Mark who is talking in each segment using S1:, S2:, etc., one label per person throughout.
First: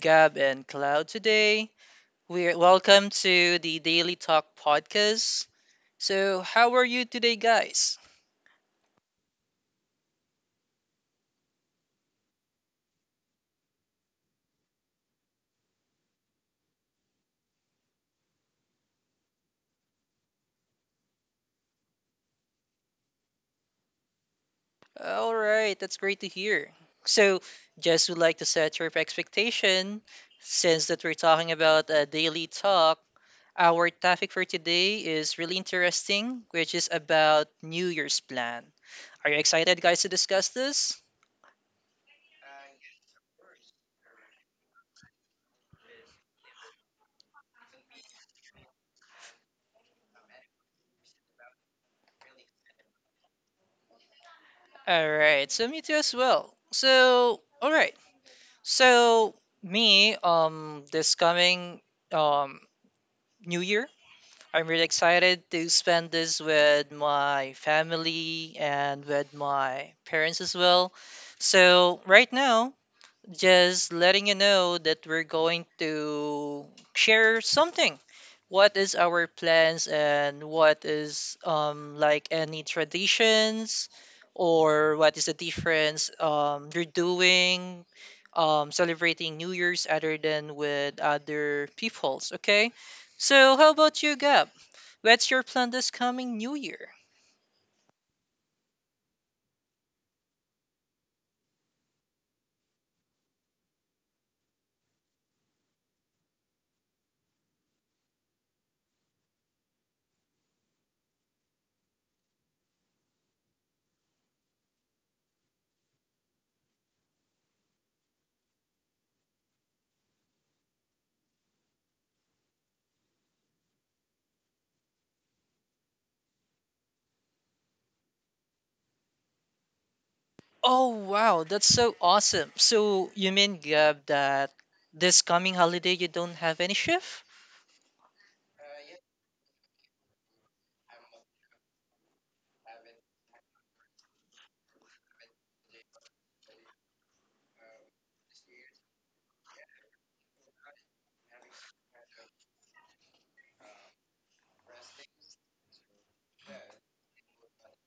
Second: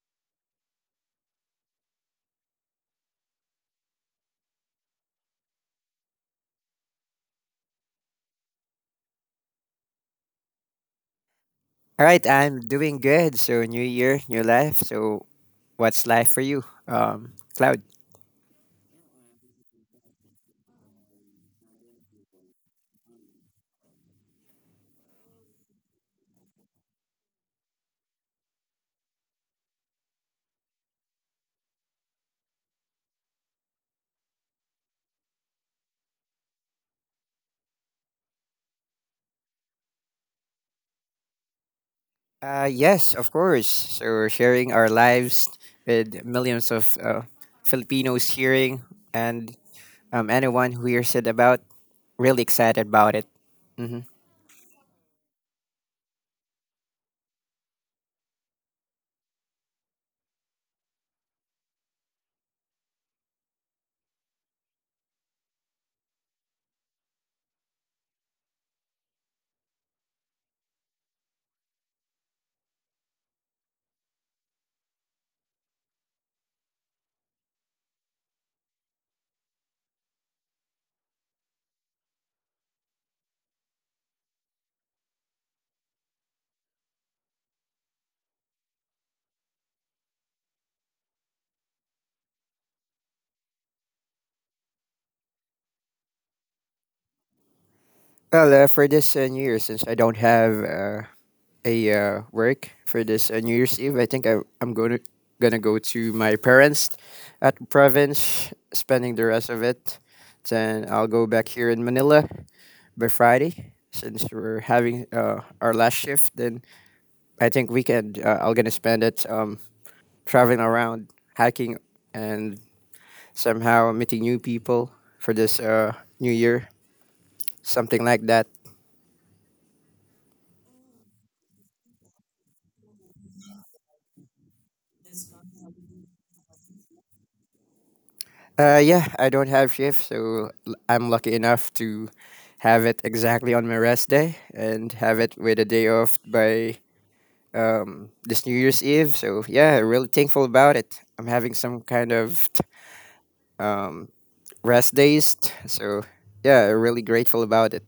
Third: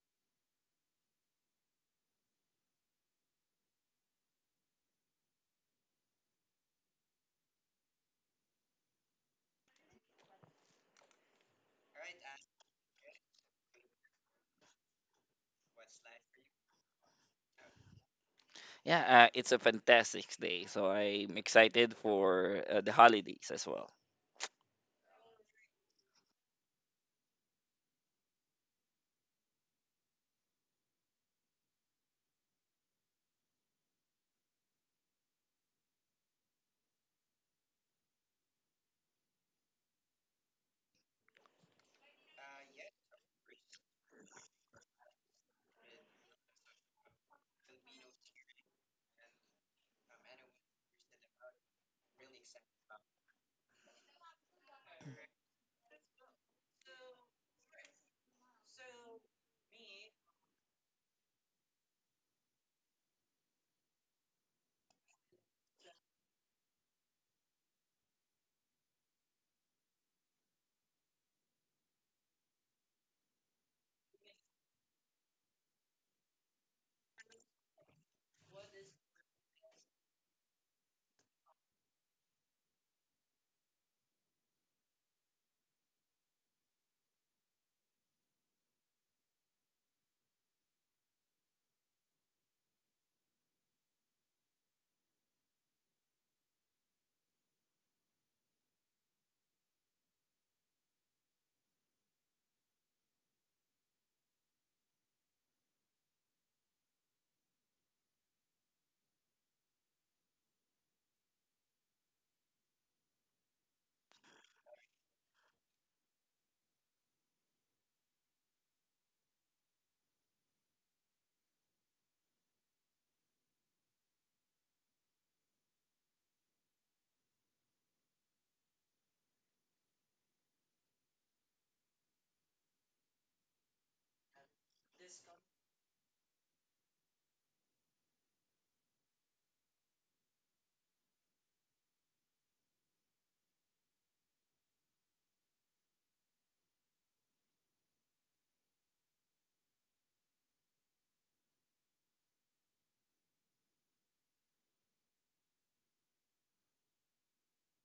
S1: Gab and Cloud today. We're welcome to the Daily Talk podcast. So, how are you today, guys?
S2: All right, I'm doing good. So new year, new life. So what's life for you? Cloud.
S3: Yeah, it's a fantastic day. So I'm excited for the holidays as well.
S1: All right, that's great to hear. So, just would like to set your expectation since that we're talking about a daily talk. Our topic for today is really interesting, which is about New Year's plan. Are you excited, guys, to discuss this?
S2: Yes, of course. So we're sharing our lives with millions of Filipinos hearing and anyone who hears it about really excited about it. Mm-hmm.
S1: All right. So me too as well. So all right. So me this coming um new year, I'm really excited to spend this with my family and with my parents as well. So right now just letting you know that we're going to share something. What is our plans and what is like any traditions or what is the difference you're doing celebrating New Year's other than with other peoples, okay? So how about you, Gab? What's your plan this coming New Year?
S2: Well, for this New Year, since I don't have a work for this New Year's Eve, I think I'm gonna go to my parents at province, spending the rest of it. Then I'll go back here in Manila by Friday, since we're having our last shift. Then I think weekend I'm gonna spend it traveling around, hiking, and somehow meeting new people for this New Year, something like that.
S1: Oh wow, that's so awesome. So you mean Gab that this coming holiday you don't have any shift?
S2: Yeah, I don't have shift, so I'm lucky enough to have it exactly on my rest day and have it with a day off by this New Year's Eve. So yeah, really thankful about it. I'm having some kind of um, rest days, so yeah, really grateful about it.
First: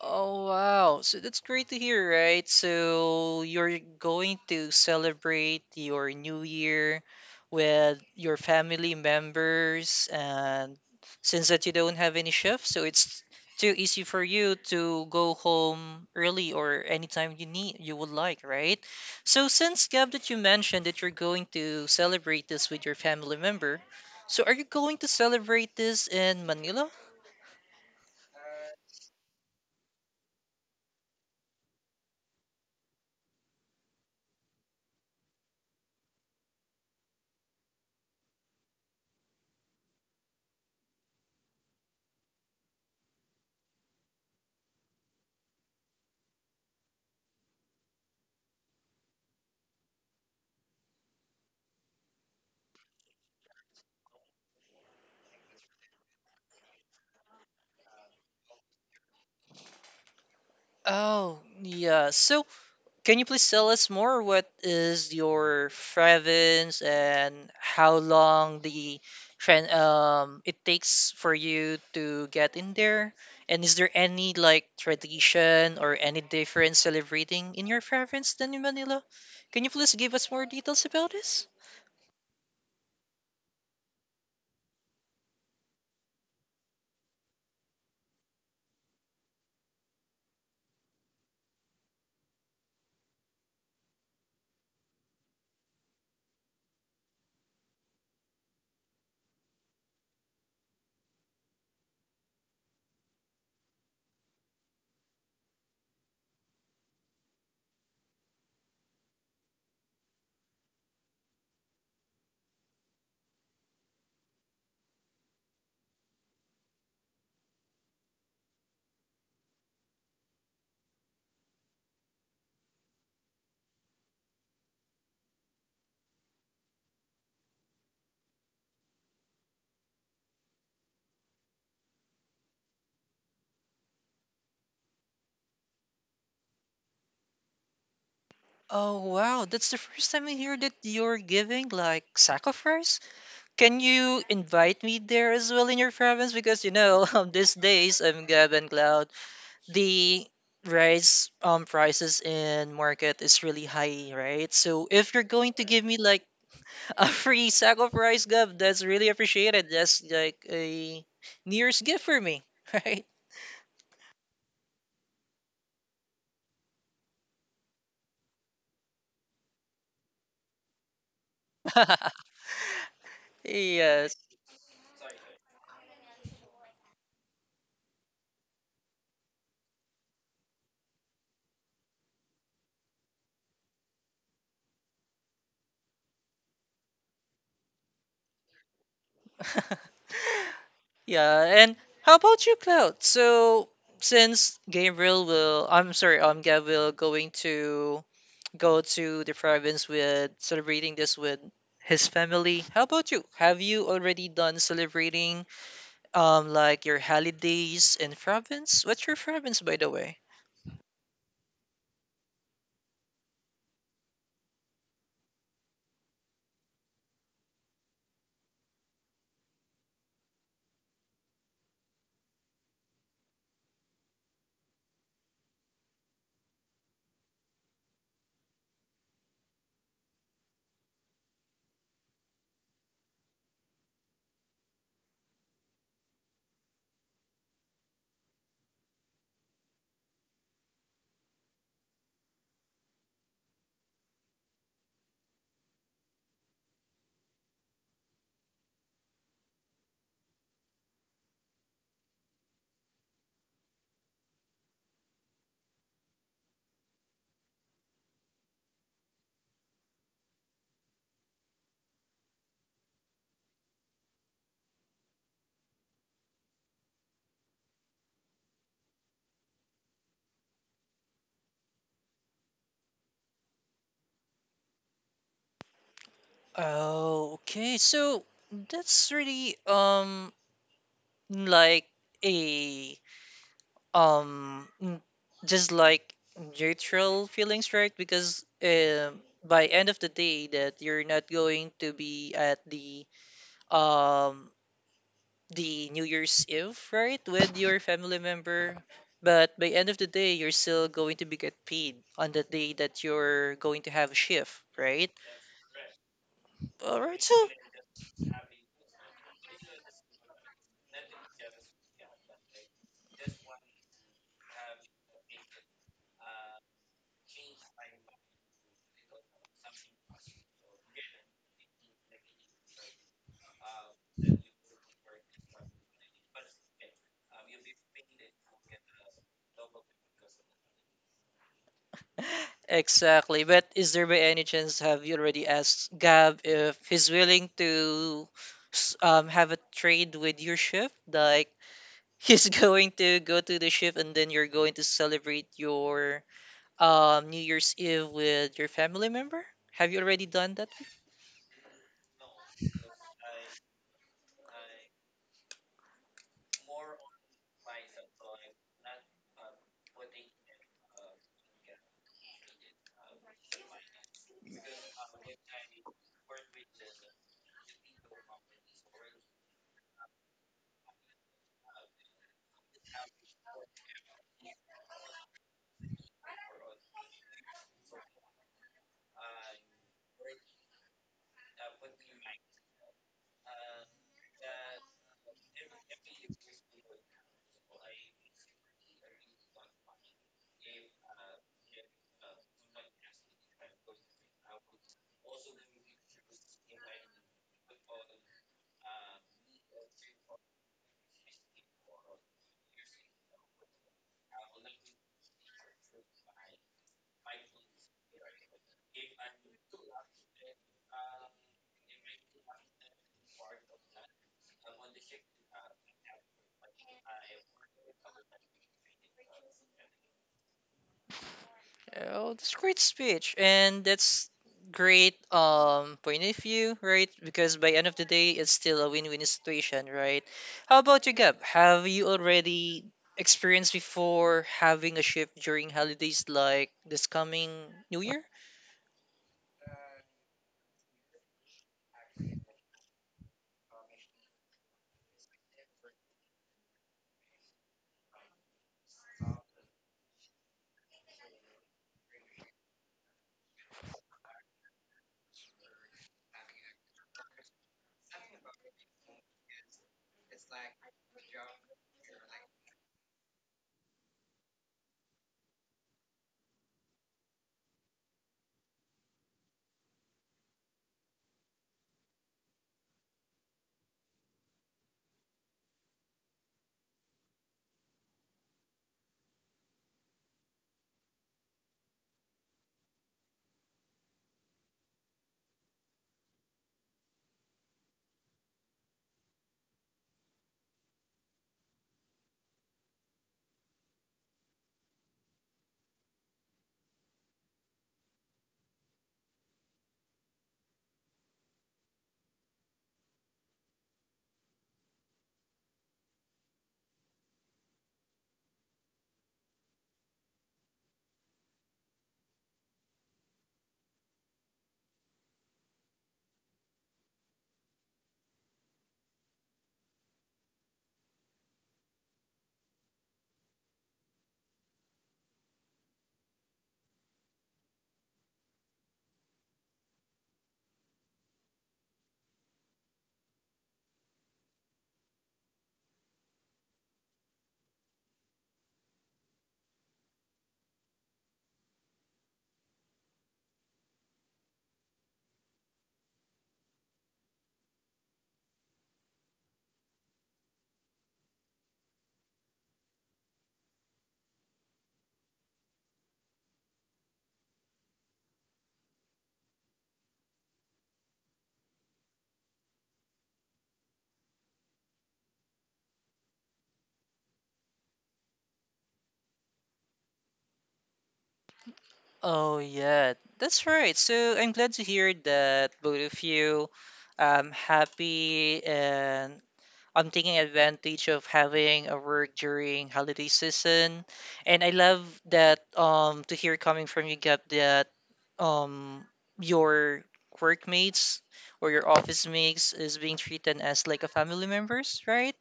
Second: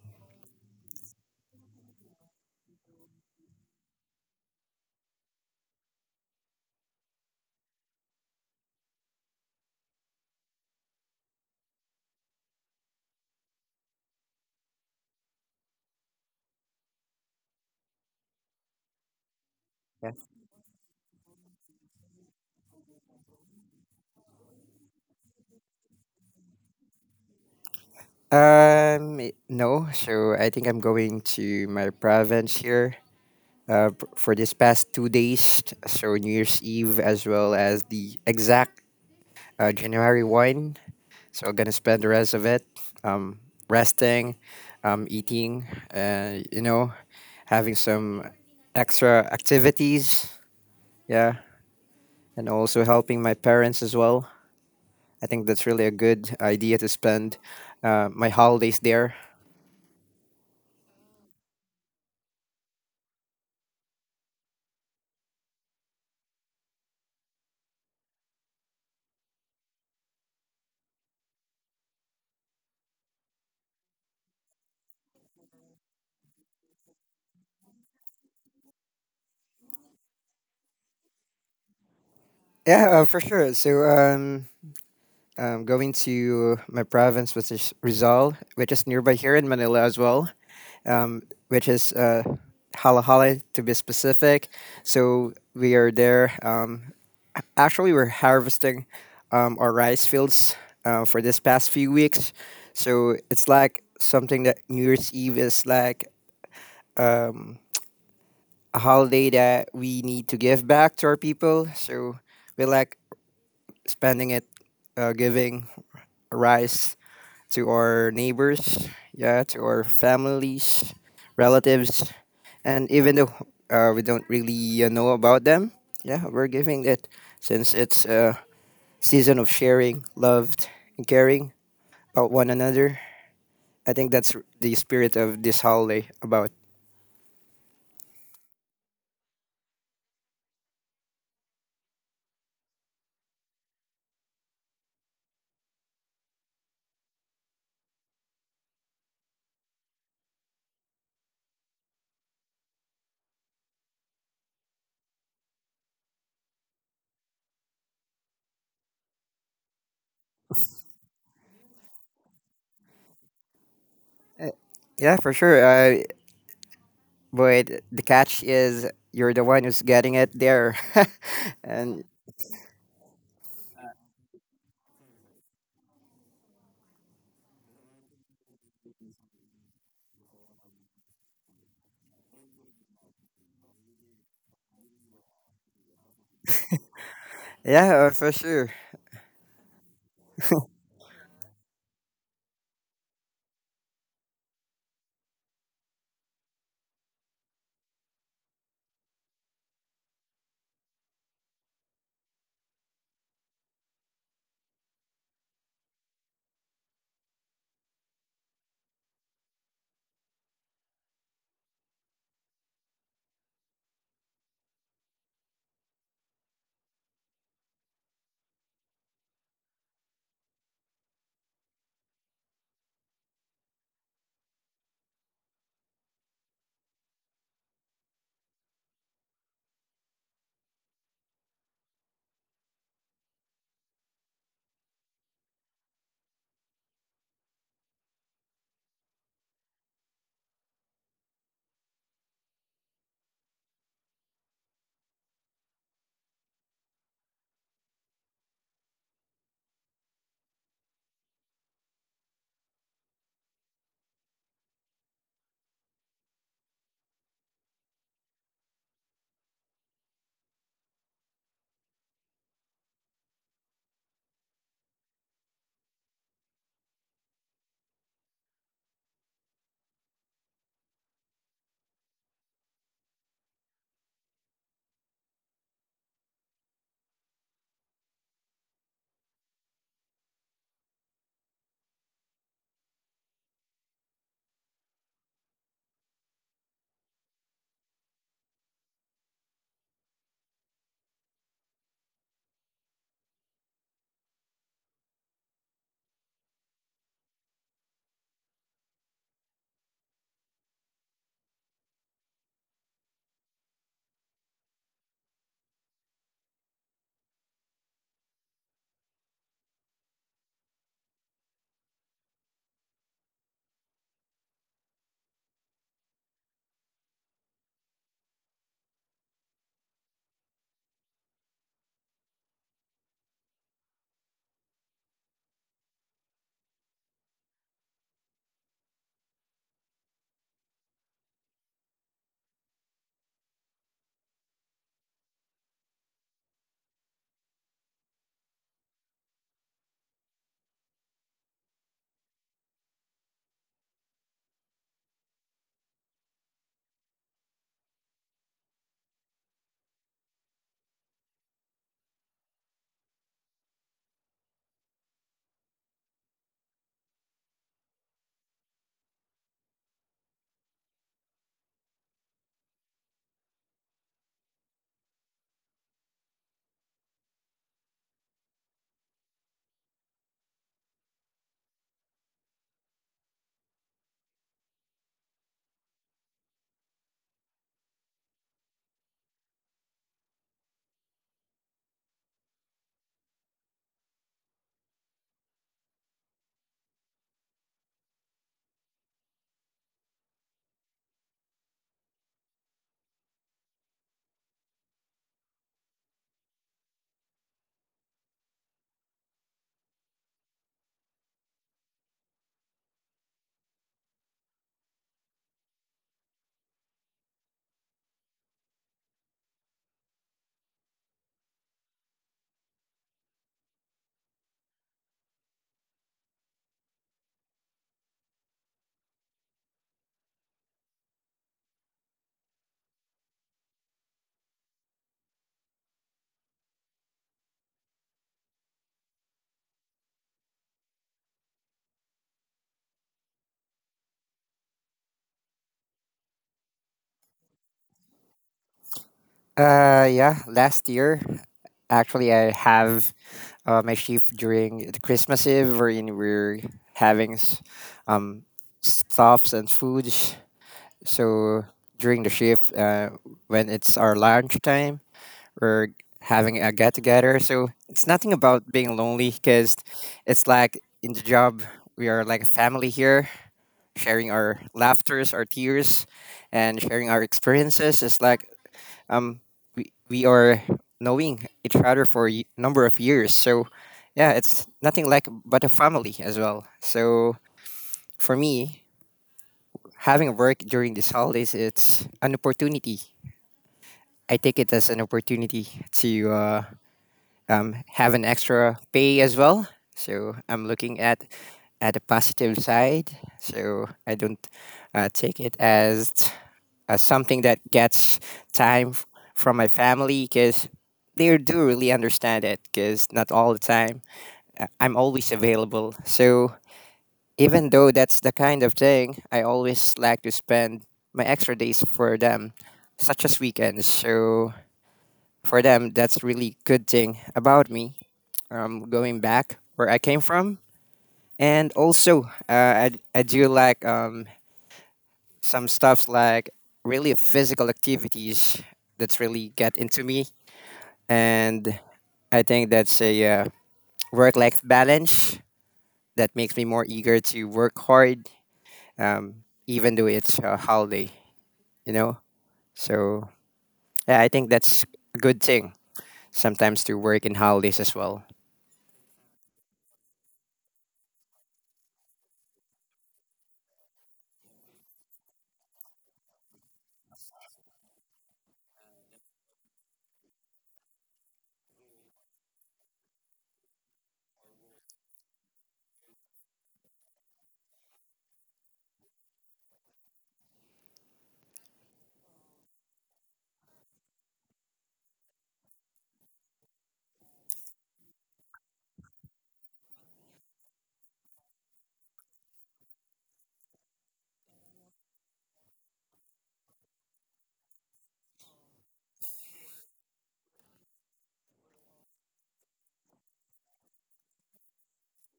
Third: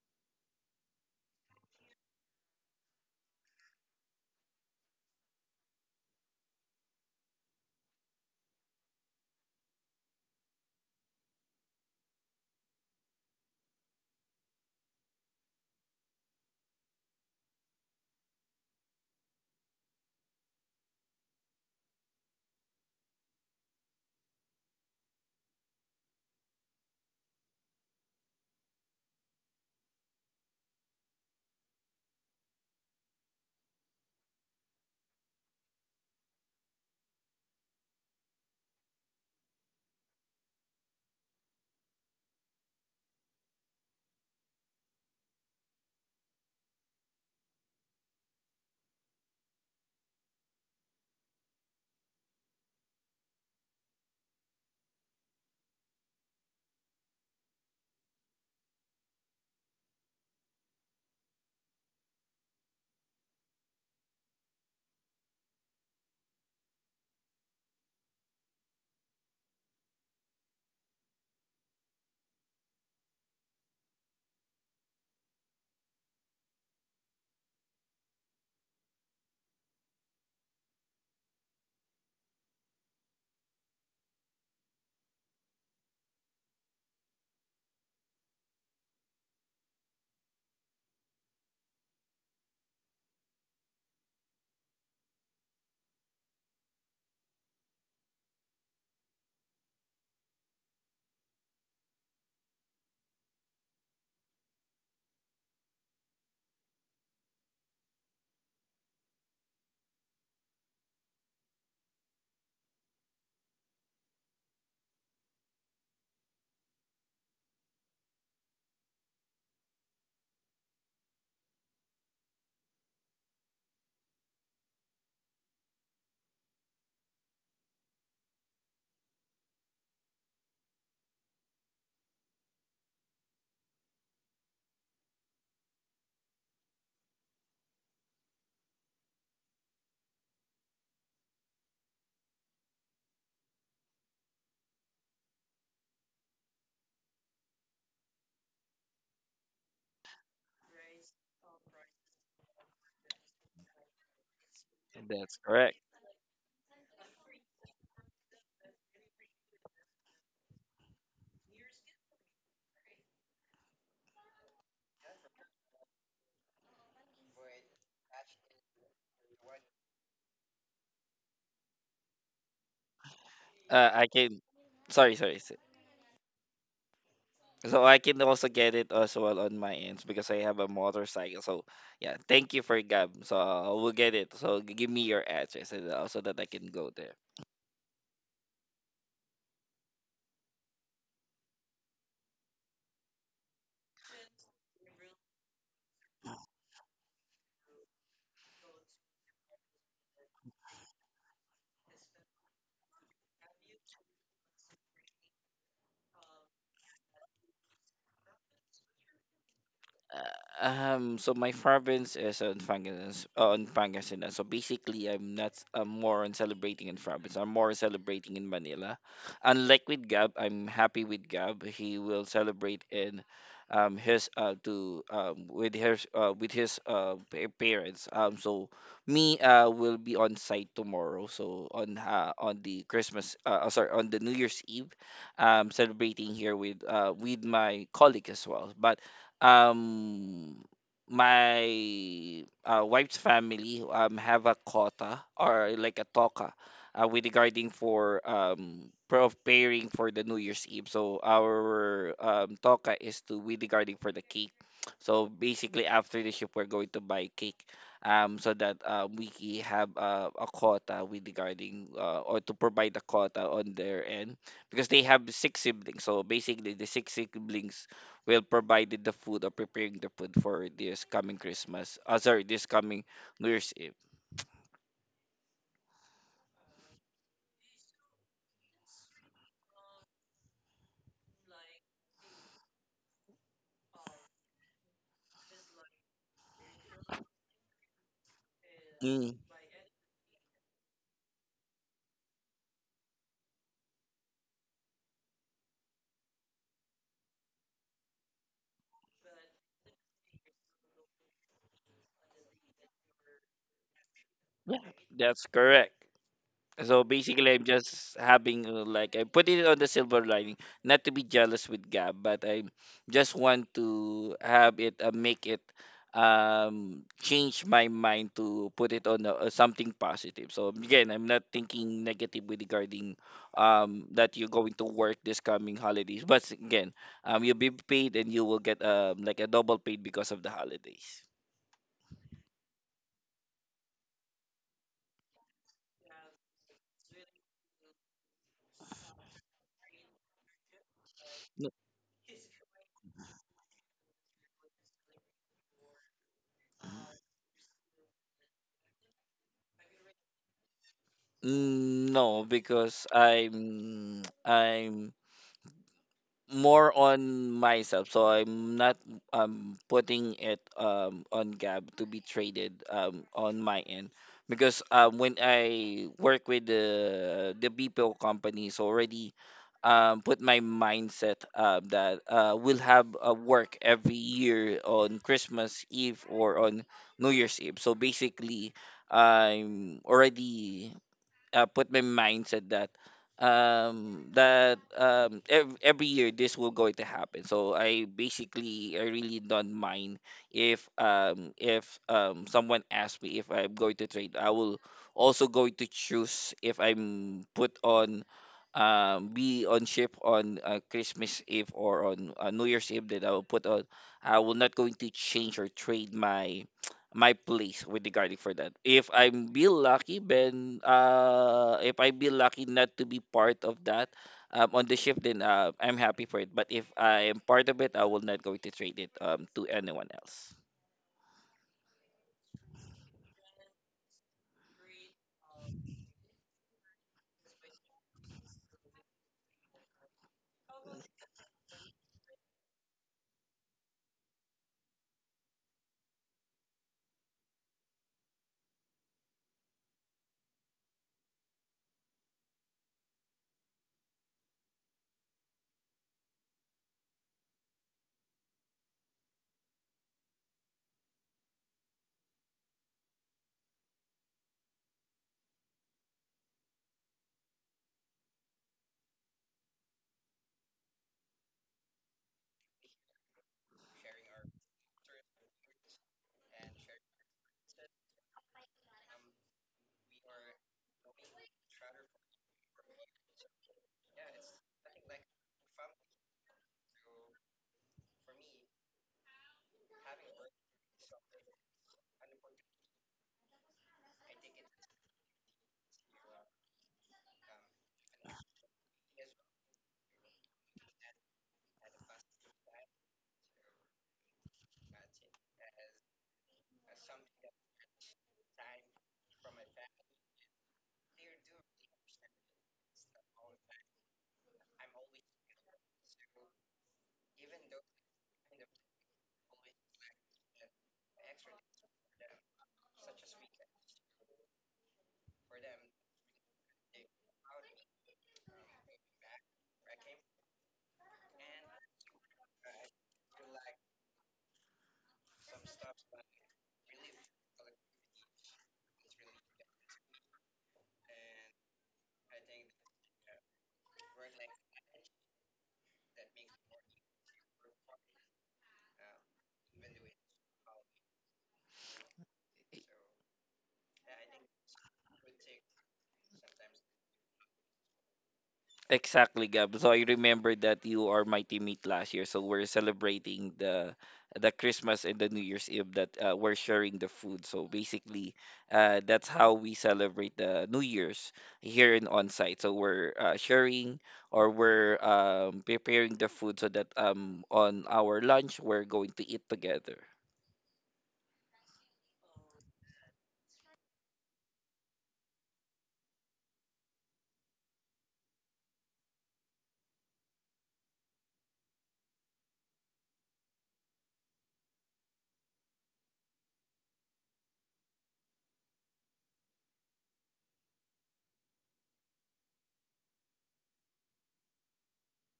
S1: Oh wow. So that's great to hear, right? So you're going to celebrate your new year with your family members, and since that you don't have any shift, so it's too easy for you to go home early or anytime you need you would like, right? So since Gab
S2: Yeah.
S1: that you mentioned that you're going to celebrate this with your family member, so are you going to celebrate this in Manila?
S2: No. So I think I'm going to my province here. For this past 2 days, so New Year's Eve as well as the exact January 1. So I'm going to spend the rest of it um, resting, eating, uh, you know, having some extra activities. Yeah. And also helping my parents as well. I think that's really a good idea to spend my holidays there.
S1: Oh, yeah. So can you please tell us more? What is your province and how long the it takes for you to get in there? And is there any like tradition or any different celebrating in your province than in Manila? Can you please give us more details about this?
S2: Yeah, for sure. So I'm going to my province, which is Rizal, which is nearby here in Manila as well, um, which is Hala Hala to be specific. So we are there. Actually, we're harvesting our rice fields for this past few weeks. So it's like something that New Year's Eve is like um, a holiday that we need to give back to our people. So we like spending it giving rice to our neighbors, yeah, to our families, relatives, and even though we don't really know about them, yeah, we're giving it since it's a season of sharing, loved, and caring about one another. I think that's the spirit of this holiday about.
S1: Oh wow, that's the first time I hear that you're giving like sacrifice. Can you invite me there as well in your province? Because you know, these days I'm Gab and Cloud the rice prices in market is really high, right? So if you're
S3: That's
S1: going to
S3: correct.
S1: give me like a free sack of rice, Gov, that's really appreciated. That's like a New Year's gift for me, right?
S2: Uh, yeah, for sure. But the catch is you're the one who's getting it there. And
S3: I
S1: Yes.
S3: can. Sorry, sorry. So I can also get it as well on my ends because I have a motorcycle. So yeah, thank you for Gab. So I will get it. So give me your address and so that I can go there.
S2: yeah, for sure.
S1: Yeah, and how about you, Cloud? So since Gabriel will, I'm sorry, Gab will going to go to the province with celebrating this with his family. How about you? Have you already done celebrating like your holidays in province? What's your province, by the way?
S3: So my province is on Pangasinan, on Pangasinan. So basically, I'm not. I'm more on celebrating in province. I'm more celebrating in Manila. Unlike with Gab, I'm happy with Gab. He will celebrate in, his to with his pa- parents. So me will be on site tomorrow. So on the Christmas sorry on the New Year's Eve, celebrating here with my colleague as well. um my wife's family have a quota or like a toka, with regarding for preparing for the New Year's Eve. So our toka is to with regarding for the cake. So basically after the ship we're going to buy cake so that have a quota with regarding or to provide a quota on their end because they have six siblings. So basically the six siblings will provided the food or preparing the food for this coming Christmas. Sorry, this coming New Year's Eve.
S1: Oh, okay. So that's really like a um n- just like neutral feelings, right? Because
S3: Mm,
S1: by end of the day that you're not going to be at um the new year's eve, right, with your family member, but by end of the day you're still going to be get paid on the day that you're going to have a shift,
S3: yeah,
S1: right?
S3: that's correct.
S1: All
S3: So
S1: right, so
S3: basically, I'm just having like I put it on the silver lining, not to be jealous with Gab, but I just want to have it, make it change my mind to put it on something positive. So again, I'm not thinking negative with regarding that you're going to work this coming holidays. But again, you'll be paid and you will get like a double paid because of the holidays.
S1: exactly. But is there by any chance have you already asked Gab if he's willing to have a trade with your shift? Like
S3: N-
S1: he's going to go to the shift and then you're going to celebrate your New Year's Eve with your family member? Have you already done that?
S3: No, because I'm I'm more on myself. So I'm not putting it on Gab to be traded on my end because when I work with the BPO companies already put my mindset that we'll have a work every year on Christmas Eve or on New Year's Eve. So basically I'm already put my mindset that every year this will going to happen. So I basically I really don't mind if someone asks me if I'm going to trade, I will also going to choose if I'm put on be on ship on christmas eve or on new year's eve, that I will put on I will not going to change or trade my place with regarding for that. If I'm be lucky, then if I be lucky not to be part of that, on the shift, then I'm happy for it. But if I am part of it, I will not going to trade it to anyone else.
S1: Oh, that's great speech, and that's great point of view, right? Because by end of the day, it's still a win-win situation, right? How about you, Gab? Have you already experienced before having a shift during holidays like this coming New Year?
S2: Yeah, last year, actually, I have my shift during the Christmas Eve, wherein we're having um, stuffs and foods. So during the shift, when it's our lunch time, we're having a get together. So it's nothing about being lonely because it's like in the job, we are like a family here, sharing our laughters, our tears, and sharing our experiences. It's like um we are knowing each other for a number of years, so yeah, it's nothing like but a family as well. So for me, having work during these holidays, it's an opportunity. I take it as an opportunity to have an extra pay as well. So I'm looking at the positive side, so I don't take it as something that gets time from my family because they do really understand it, because not all the time I'm always available. So even though that's the kind of thing, I always like to spend my extra days for them, such as weekends. So for them, that's really good thing about me. Going back where I came from, and also I do like some stuff like really physical activities that's really get into me, and I think that's a uh, work-life balance that makes me more eager to work hard, even though it's a holiday you know so yeah, I think that's a good thing sometimes to work in holidays as well.
S3: Exactly, Gab. So I remember that you are my teammate last year. So we're celebrating the Christmas and the New Year's Eve that we're sharing the food. So basically, that's how we celebrate the New Year's here in on site. So we're sharing or we're preparing the food so that on our lunch we're going to eat together.
S1: Oh yeah, that's right. So I'm glad to hear that both of you happy, and I'm taking advantage of having a work during holiday season, and I love that to hear coming from you, Gab, that um your workmates or your office mates is being treated as like a family members, right?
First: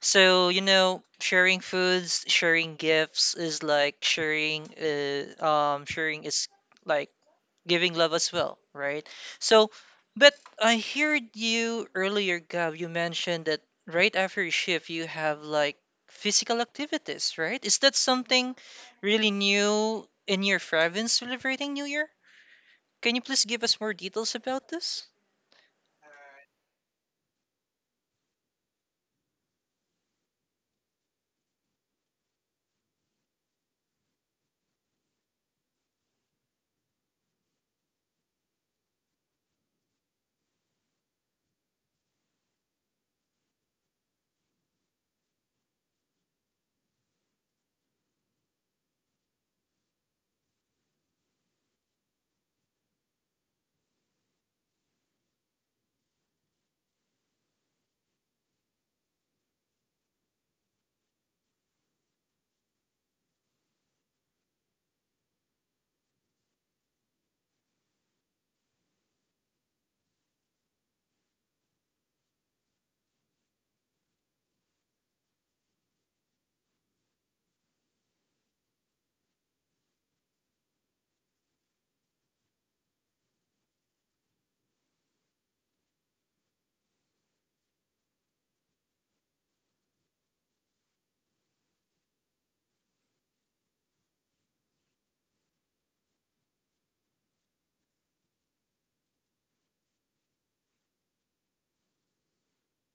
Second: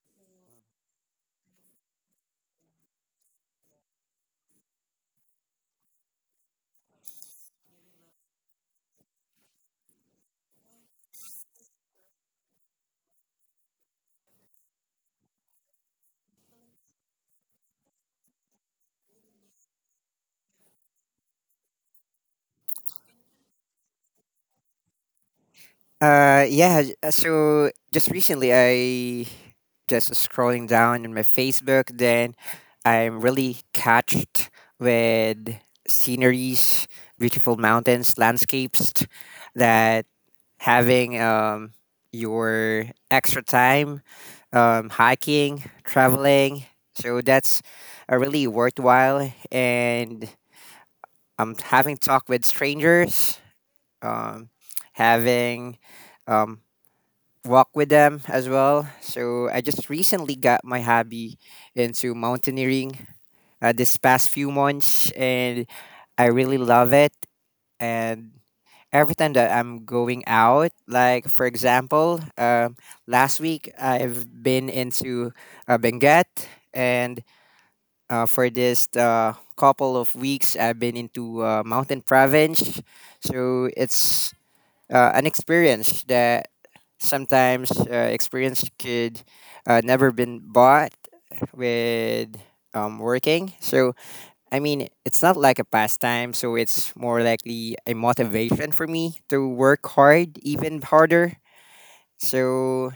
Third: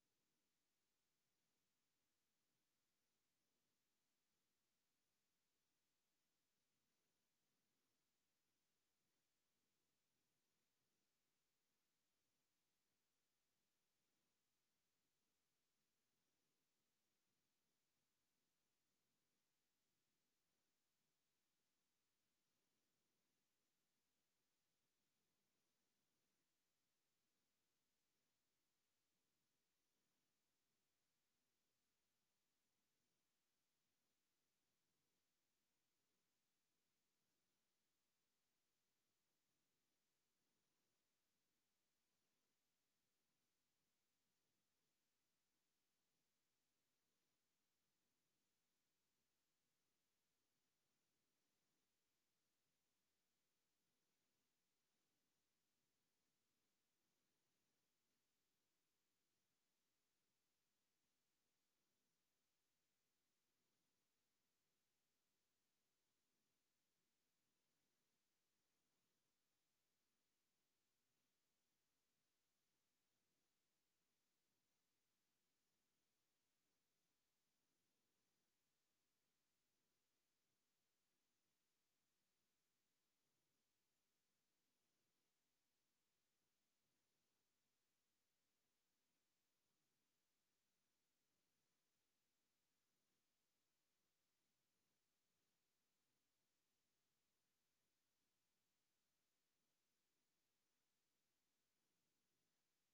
S1: So you know, sharing foods, sharing gifts is like sharing sharing is like giving love as well, right? So, but I heard you earlier, Gab, you mentioned that right after your shift, you have like physical activities, right? Is that something really new in your province celebrating New Year? Can you please give us more details about this?
S2: Yeah. So just recently, I just scrolling down in my Facebook. Then I'm really catched with sceneries, beautiful mountains, landscapes. That having your extra time, hiking, traveling. So that's a really worthwhile. And I'm having talk with strangers. Um, having um walk with them as well. So I just recently got my hobby into mountaineering this past few months, and I really love it. And every time that I'm going out, like for example, last week I've been into Benguet, and for this couple of weeks I've been into Mountain Province. So it's an experience that sometimes experience could never been bought with working. So I mean, it's not like a pastime. So it's more likely a motivation for me to work hard, even harder. So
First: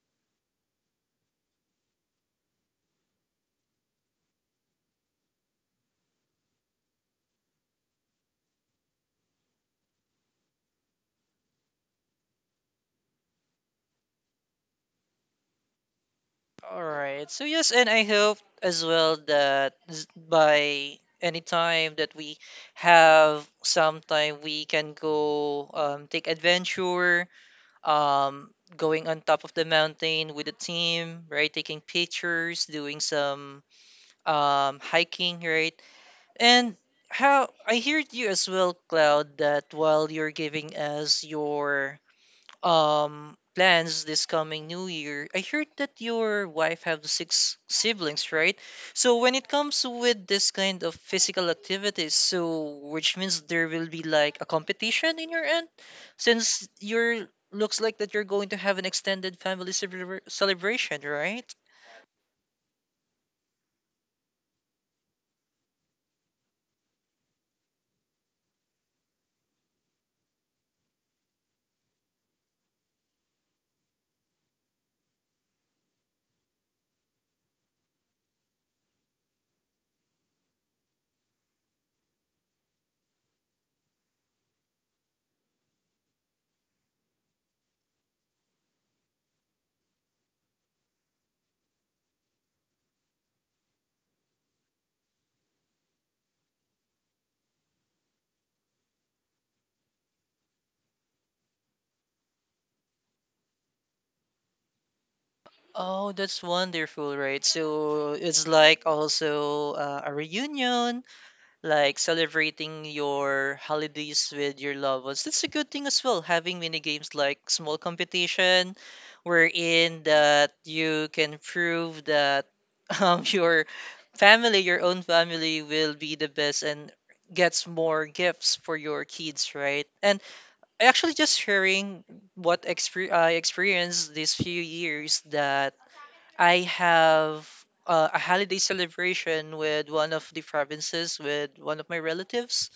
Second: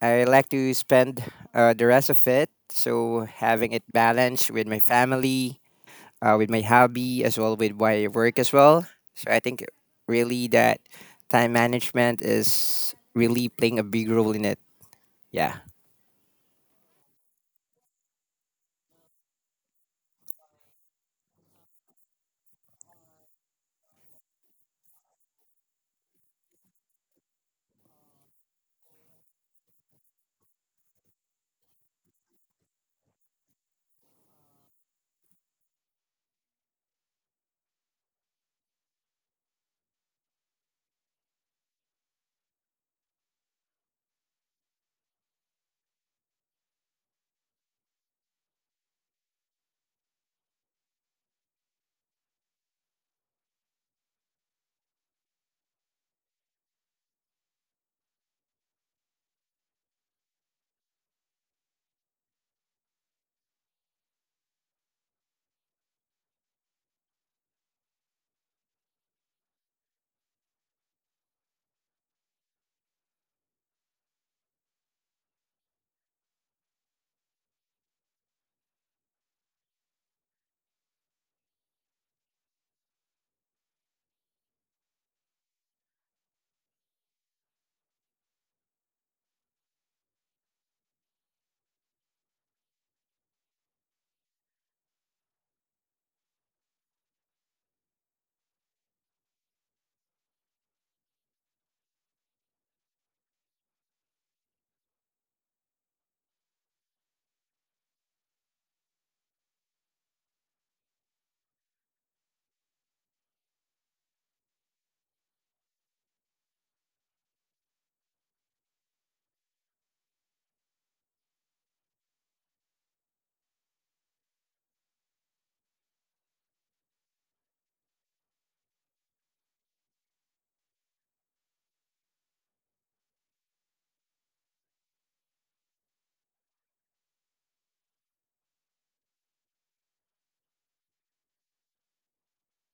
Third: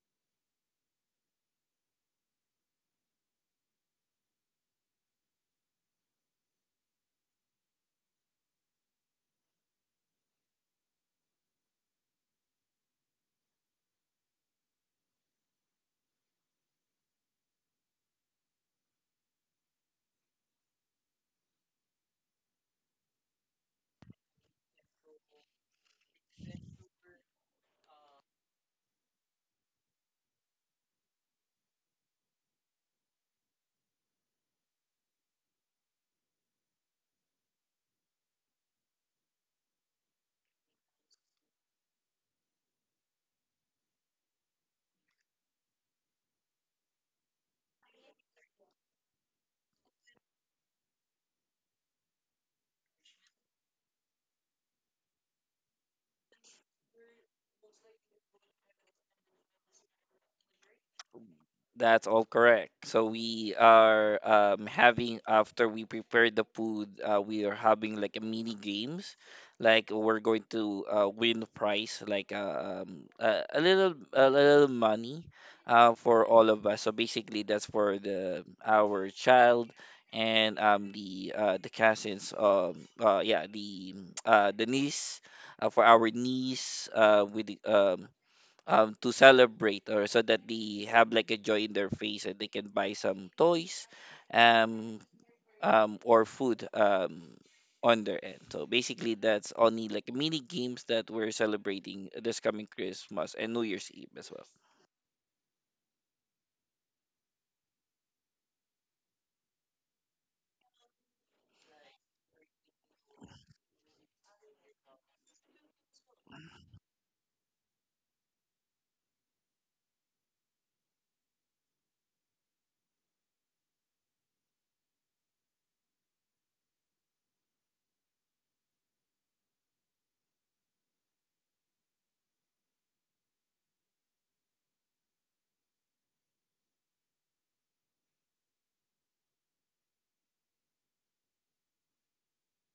S2: I like to spend the rest of it. So having it balanced with my family, with my hobby as well with my work as well. So I think really that time management is really playing a big role in it. Yeah.
S1: All right. So yes, and I hope as well that by any time that we have some time, we can go take adventure, um, going on top of the mountain with the team, right? Taking pictures, doing some hiking, right? And how I heard you as well, Cloud, that while you're giving us your plans this coming new year, I heard that your wife have six siblings, right? So when it comes with this kind of physical activities, so which means there will be like a competition in your end, since you're looks like that you're going to have an extended celebration, right?
S3: That's all correct. So we are having after we prepare the food, we are having like a mini games, like we're going to win a prize, like a little money, for all of us. So basically, that's for the our child and the cousins the niece, for our niece with the, to celebrate or so that they have like a joy in their face and they can buy some toys um or food on their end. So basically that's only like mini games that we're celebrating this coming christmas and new year's eve as well.
S1: Oh, that's wonderful, right? So it's like also a reunion like celebrating your holidays with your loved ones. That's a good thing as well. Having mini games like small competition, wherein that you can prove that your family, your own family, will be the best and gets more gifts for your kids, right? And actually, just sharing what I experienced these few years that I have a holiday celebration with one of the provinces with one of my relatives.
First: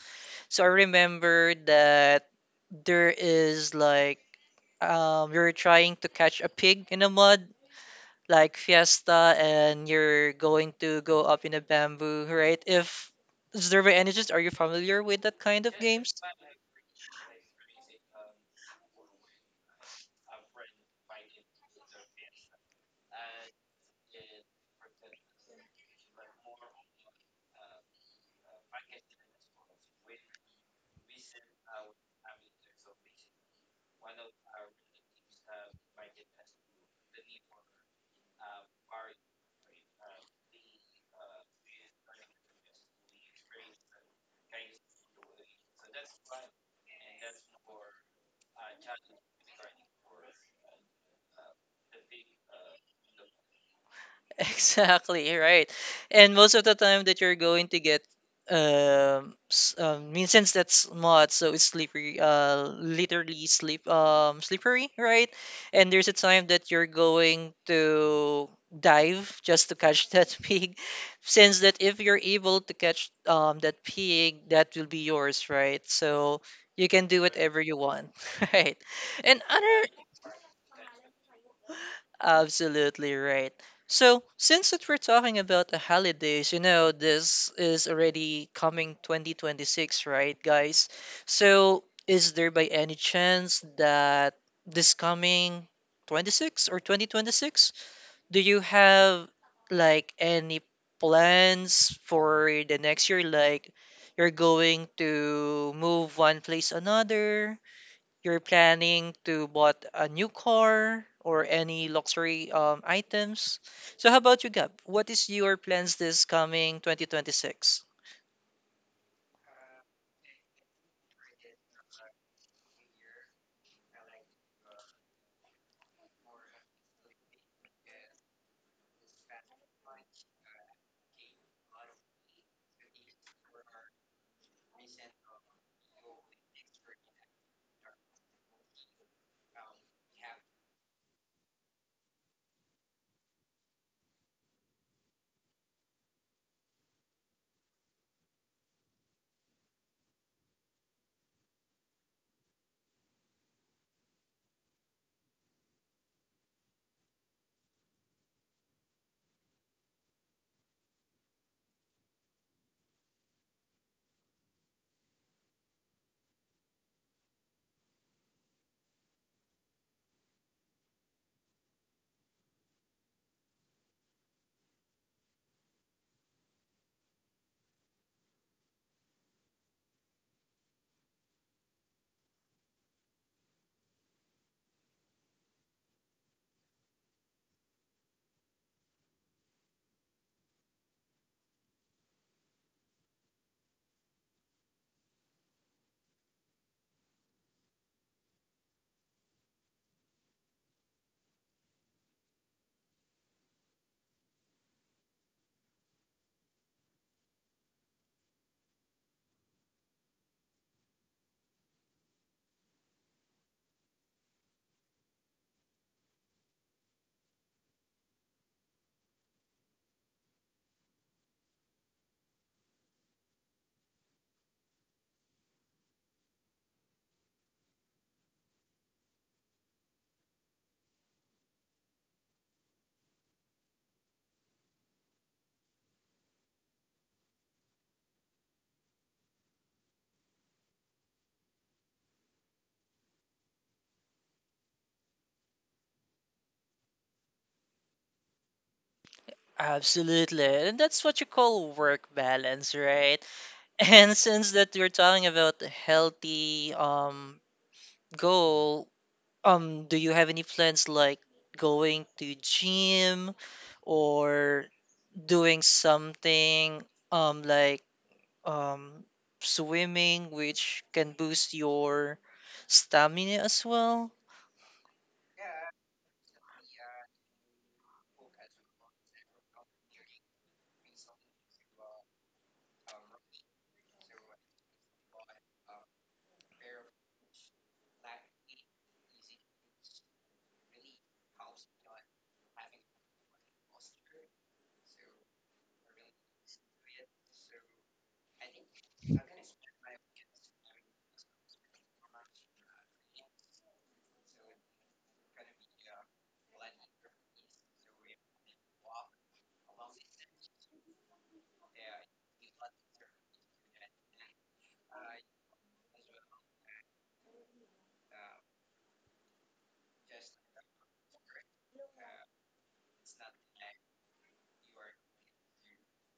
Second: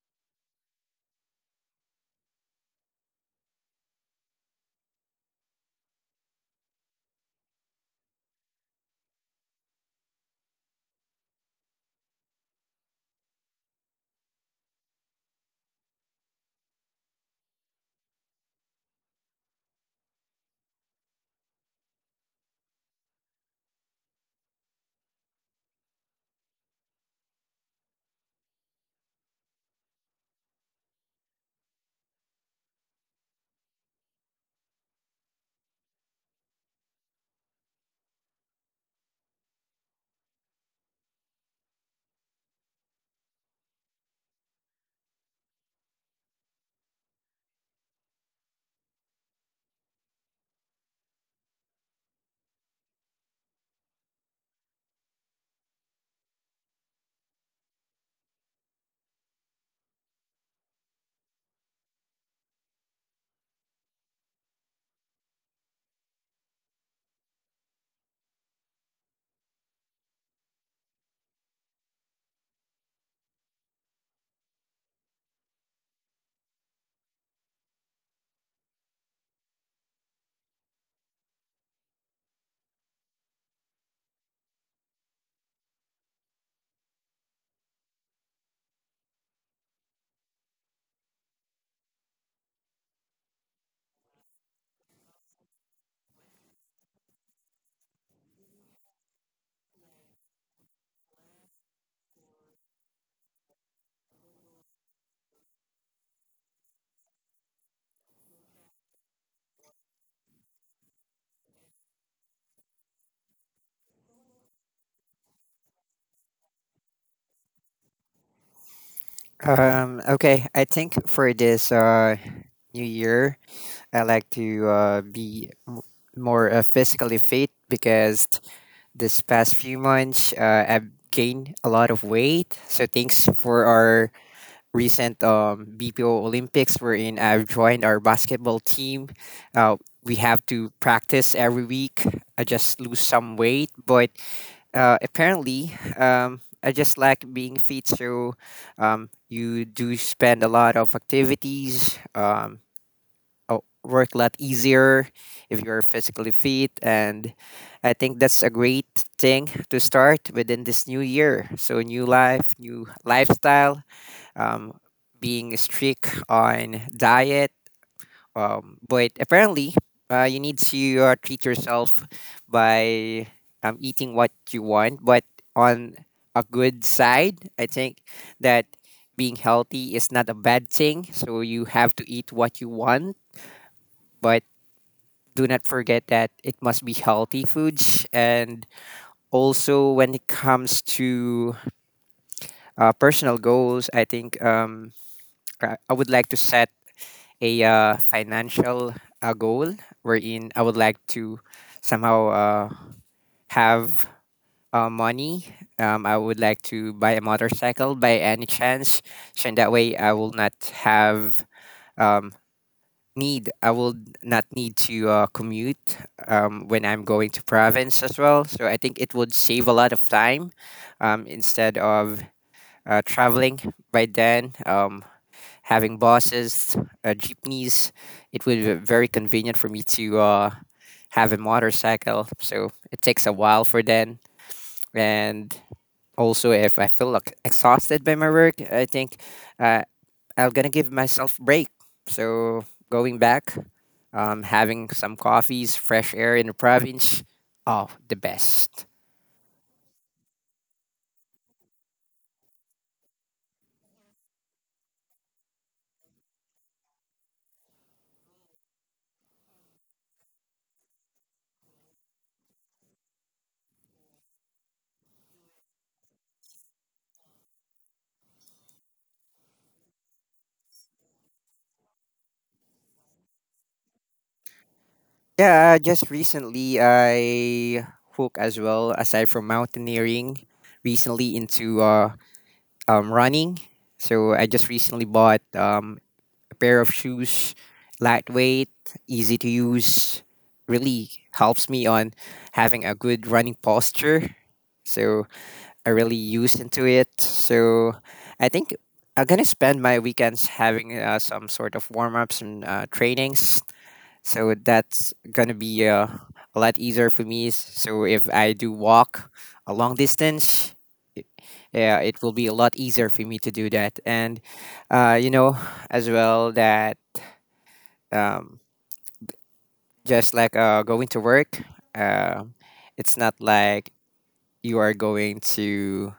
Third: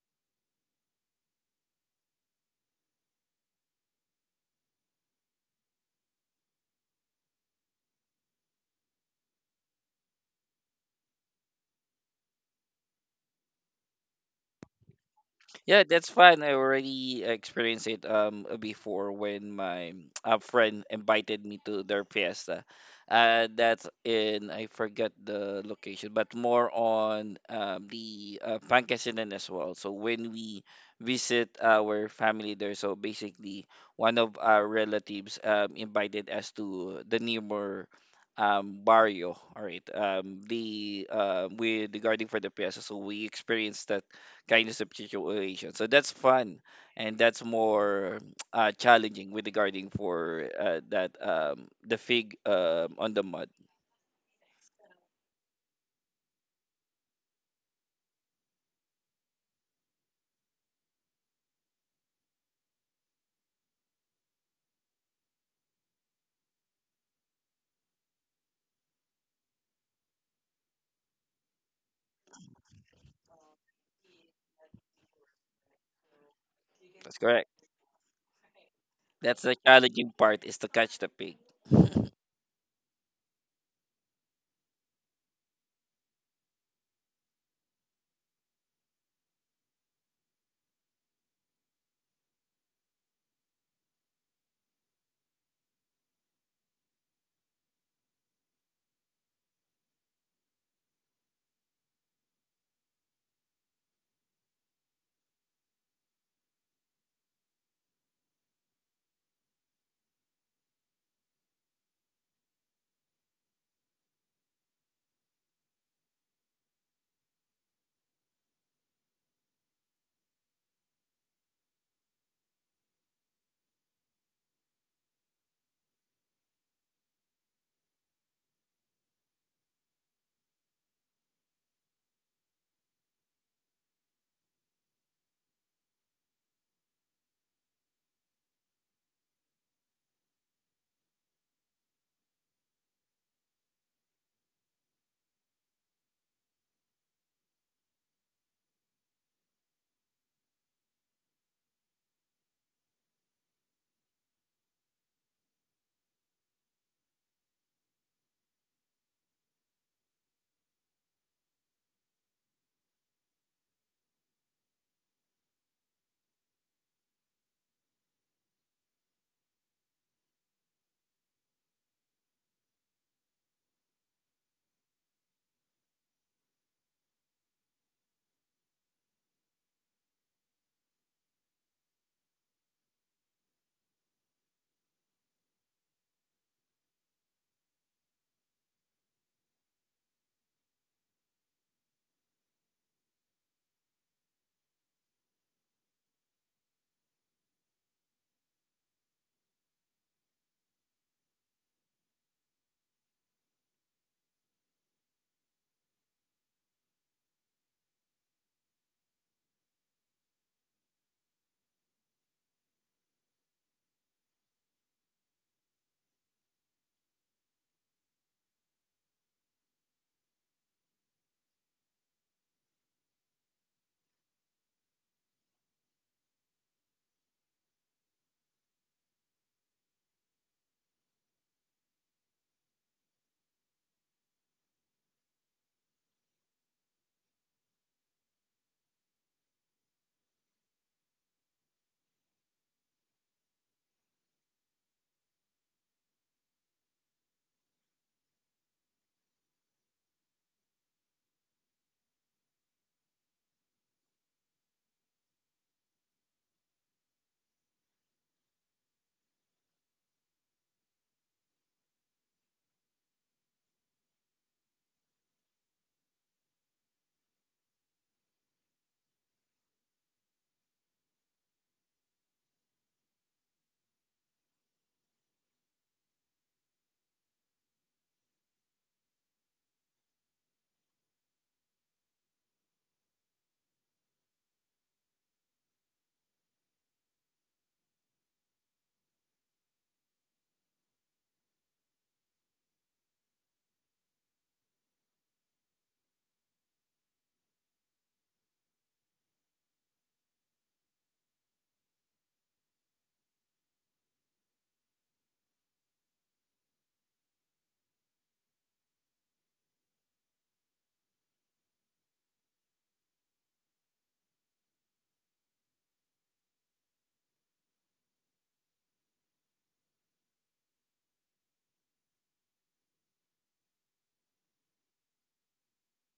S1: So I remember that there is like you're trying to catch a pig in a mud, like fiesta, and you're going to go up in a bamboo, right? If is there by any chance, are you familiar with that kind of
S3: Yeah, that's
S1: games?
S3: fine. I already experienced it before when my a friend invited me to their fiesta. That's in I forgot the location, but more on the Pangasinan as well. So when we visit our family there, so basically one of our relatives invited us to the nearby barrio. All right, the with regarding for the fiesta, so we experienced that kind of situation. So that's fun, and that's more challenging with regarding for that the fig on the mud.
S1: Exactly, right. And most of the time that you're going to get mean since that's mud so it's slippery, literally slippery, right? And there's a time that you're going to dive just to catch that pig, since that if you're able to catch that pig, that will be yours, right? So you can
S3: That's
S1: do
S3: correct.
S1: whatever you want. Right.
S3: That's
S1: And
S3: the
S1: other
S3: challenging part is to catch the pig.
S1: absolutely right. So, since that we're talking about the holidays, you know, this is already coming 2026, right, guys? So, is there by any chance that this coming 26 or 2026, do you have like any plans for the next year? Like, you're going to move one place another, you're planning to bought a new car or any luxury items. So how about you, Gab? What is your plans this coming 2026?
S2: Okay, I think for this new year, I like to be more physically fit because this past few months I've gained a lot of weight. So thanks for our recent BPO Olympics, wherein I've joined our basketball team. Uh, we have to practice every week. I just lose some weight, but apparently, I just like being fit. So you do spend a lot of activities, uh, work a lot easier if you're physically fit. And I think that's a great thing to start within this new year. So, new life, new lifestyle, um, being strict on diet. But apparently, you need to treat yourself by eating what you want. But on a good side, I think that being healthy is not a bad thing. So you have to eat what you want, but do not forget that it must be healthy foods. And also, when it comes to personal goals, I think I would like to set a financial goal wherein I would like to somehow have money. I would like to buy a motorcycle by any chance. So in that way, I will not have um, need. I will not need to commute when I'm going to province as well. So I think it would save a lot of time instead of traveling by then. Having buses, jeepneys, it would be very convenient for me to have a motorcycle. So it takes a while for then. And also, if I feel like exhausted by my work, I think uh, I'm gonna give myself break. So going back, having some coffees, fresh air in the province, oh, the best.
S1: Absolutely. And that's what you call work balance, right? And since that you're talking about healthy goal, do you have any plans like going to gym or doing something like um, swimming, which can boost your stamina as well.
S2: Yeah, just recently I hook as well aside from mountaineering recently into running. So I just recently bought a pair of shoes, lightweight, easy to use, really helps me on having a good running posture. So I really used into it. So I think I'm gonna spend my weekends having some sort of warm ups and trainings, so that's gonna be a lot easier for me. So if I do walk a long distance, it- yeah, it will be a lot easier for me to do that. And uh, you know, as well that um, just like going to work, uh, it's not like you are going to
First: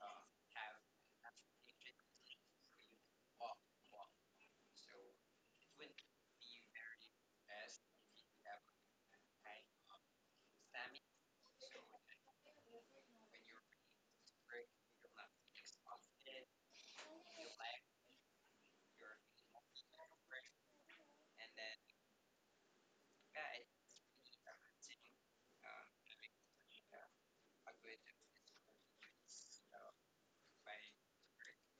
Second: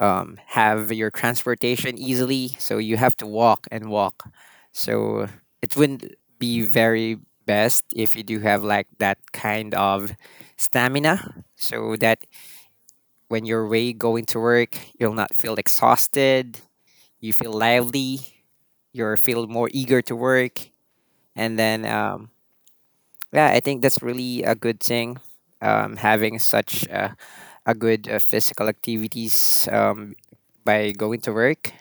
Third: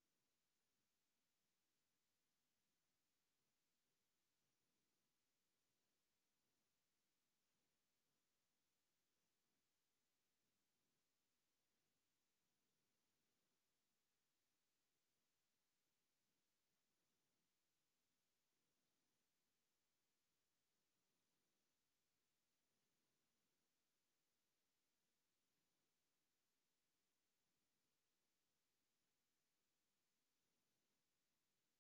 S2: have your transportation easily. So you have to walk and walk. So it wouldn't be very best if you do have like that kind of stamina, so that when you're way going to work, you'll not feel exhausted. You feel lively. You feel more eager to work. And then, yeah, I think that's really a good thing. Having such a good physical activities by going to work.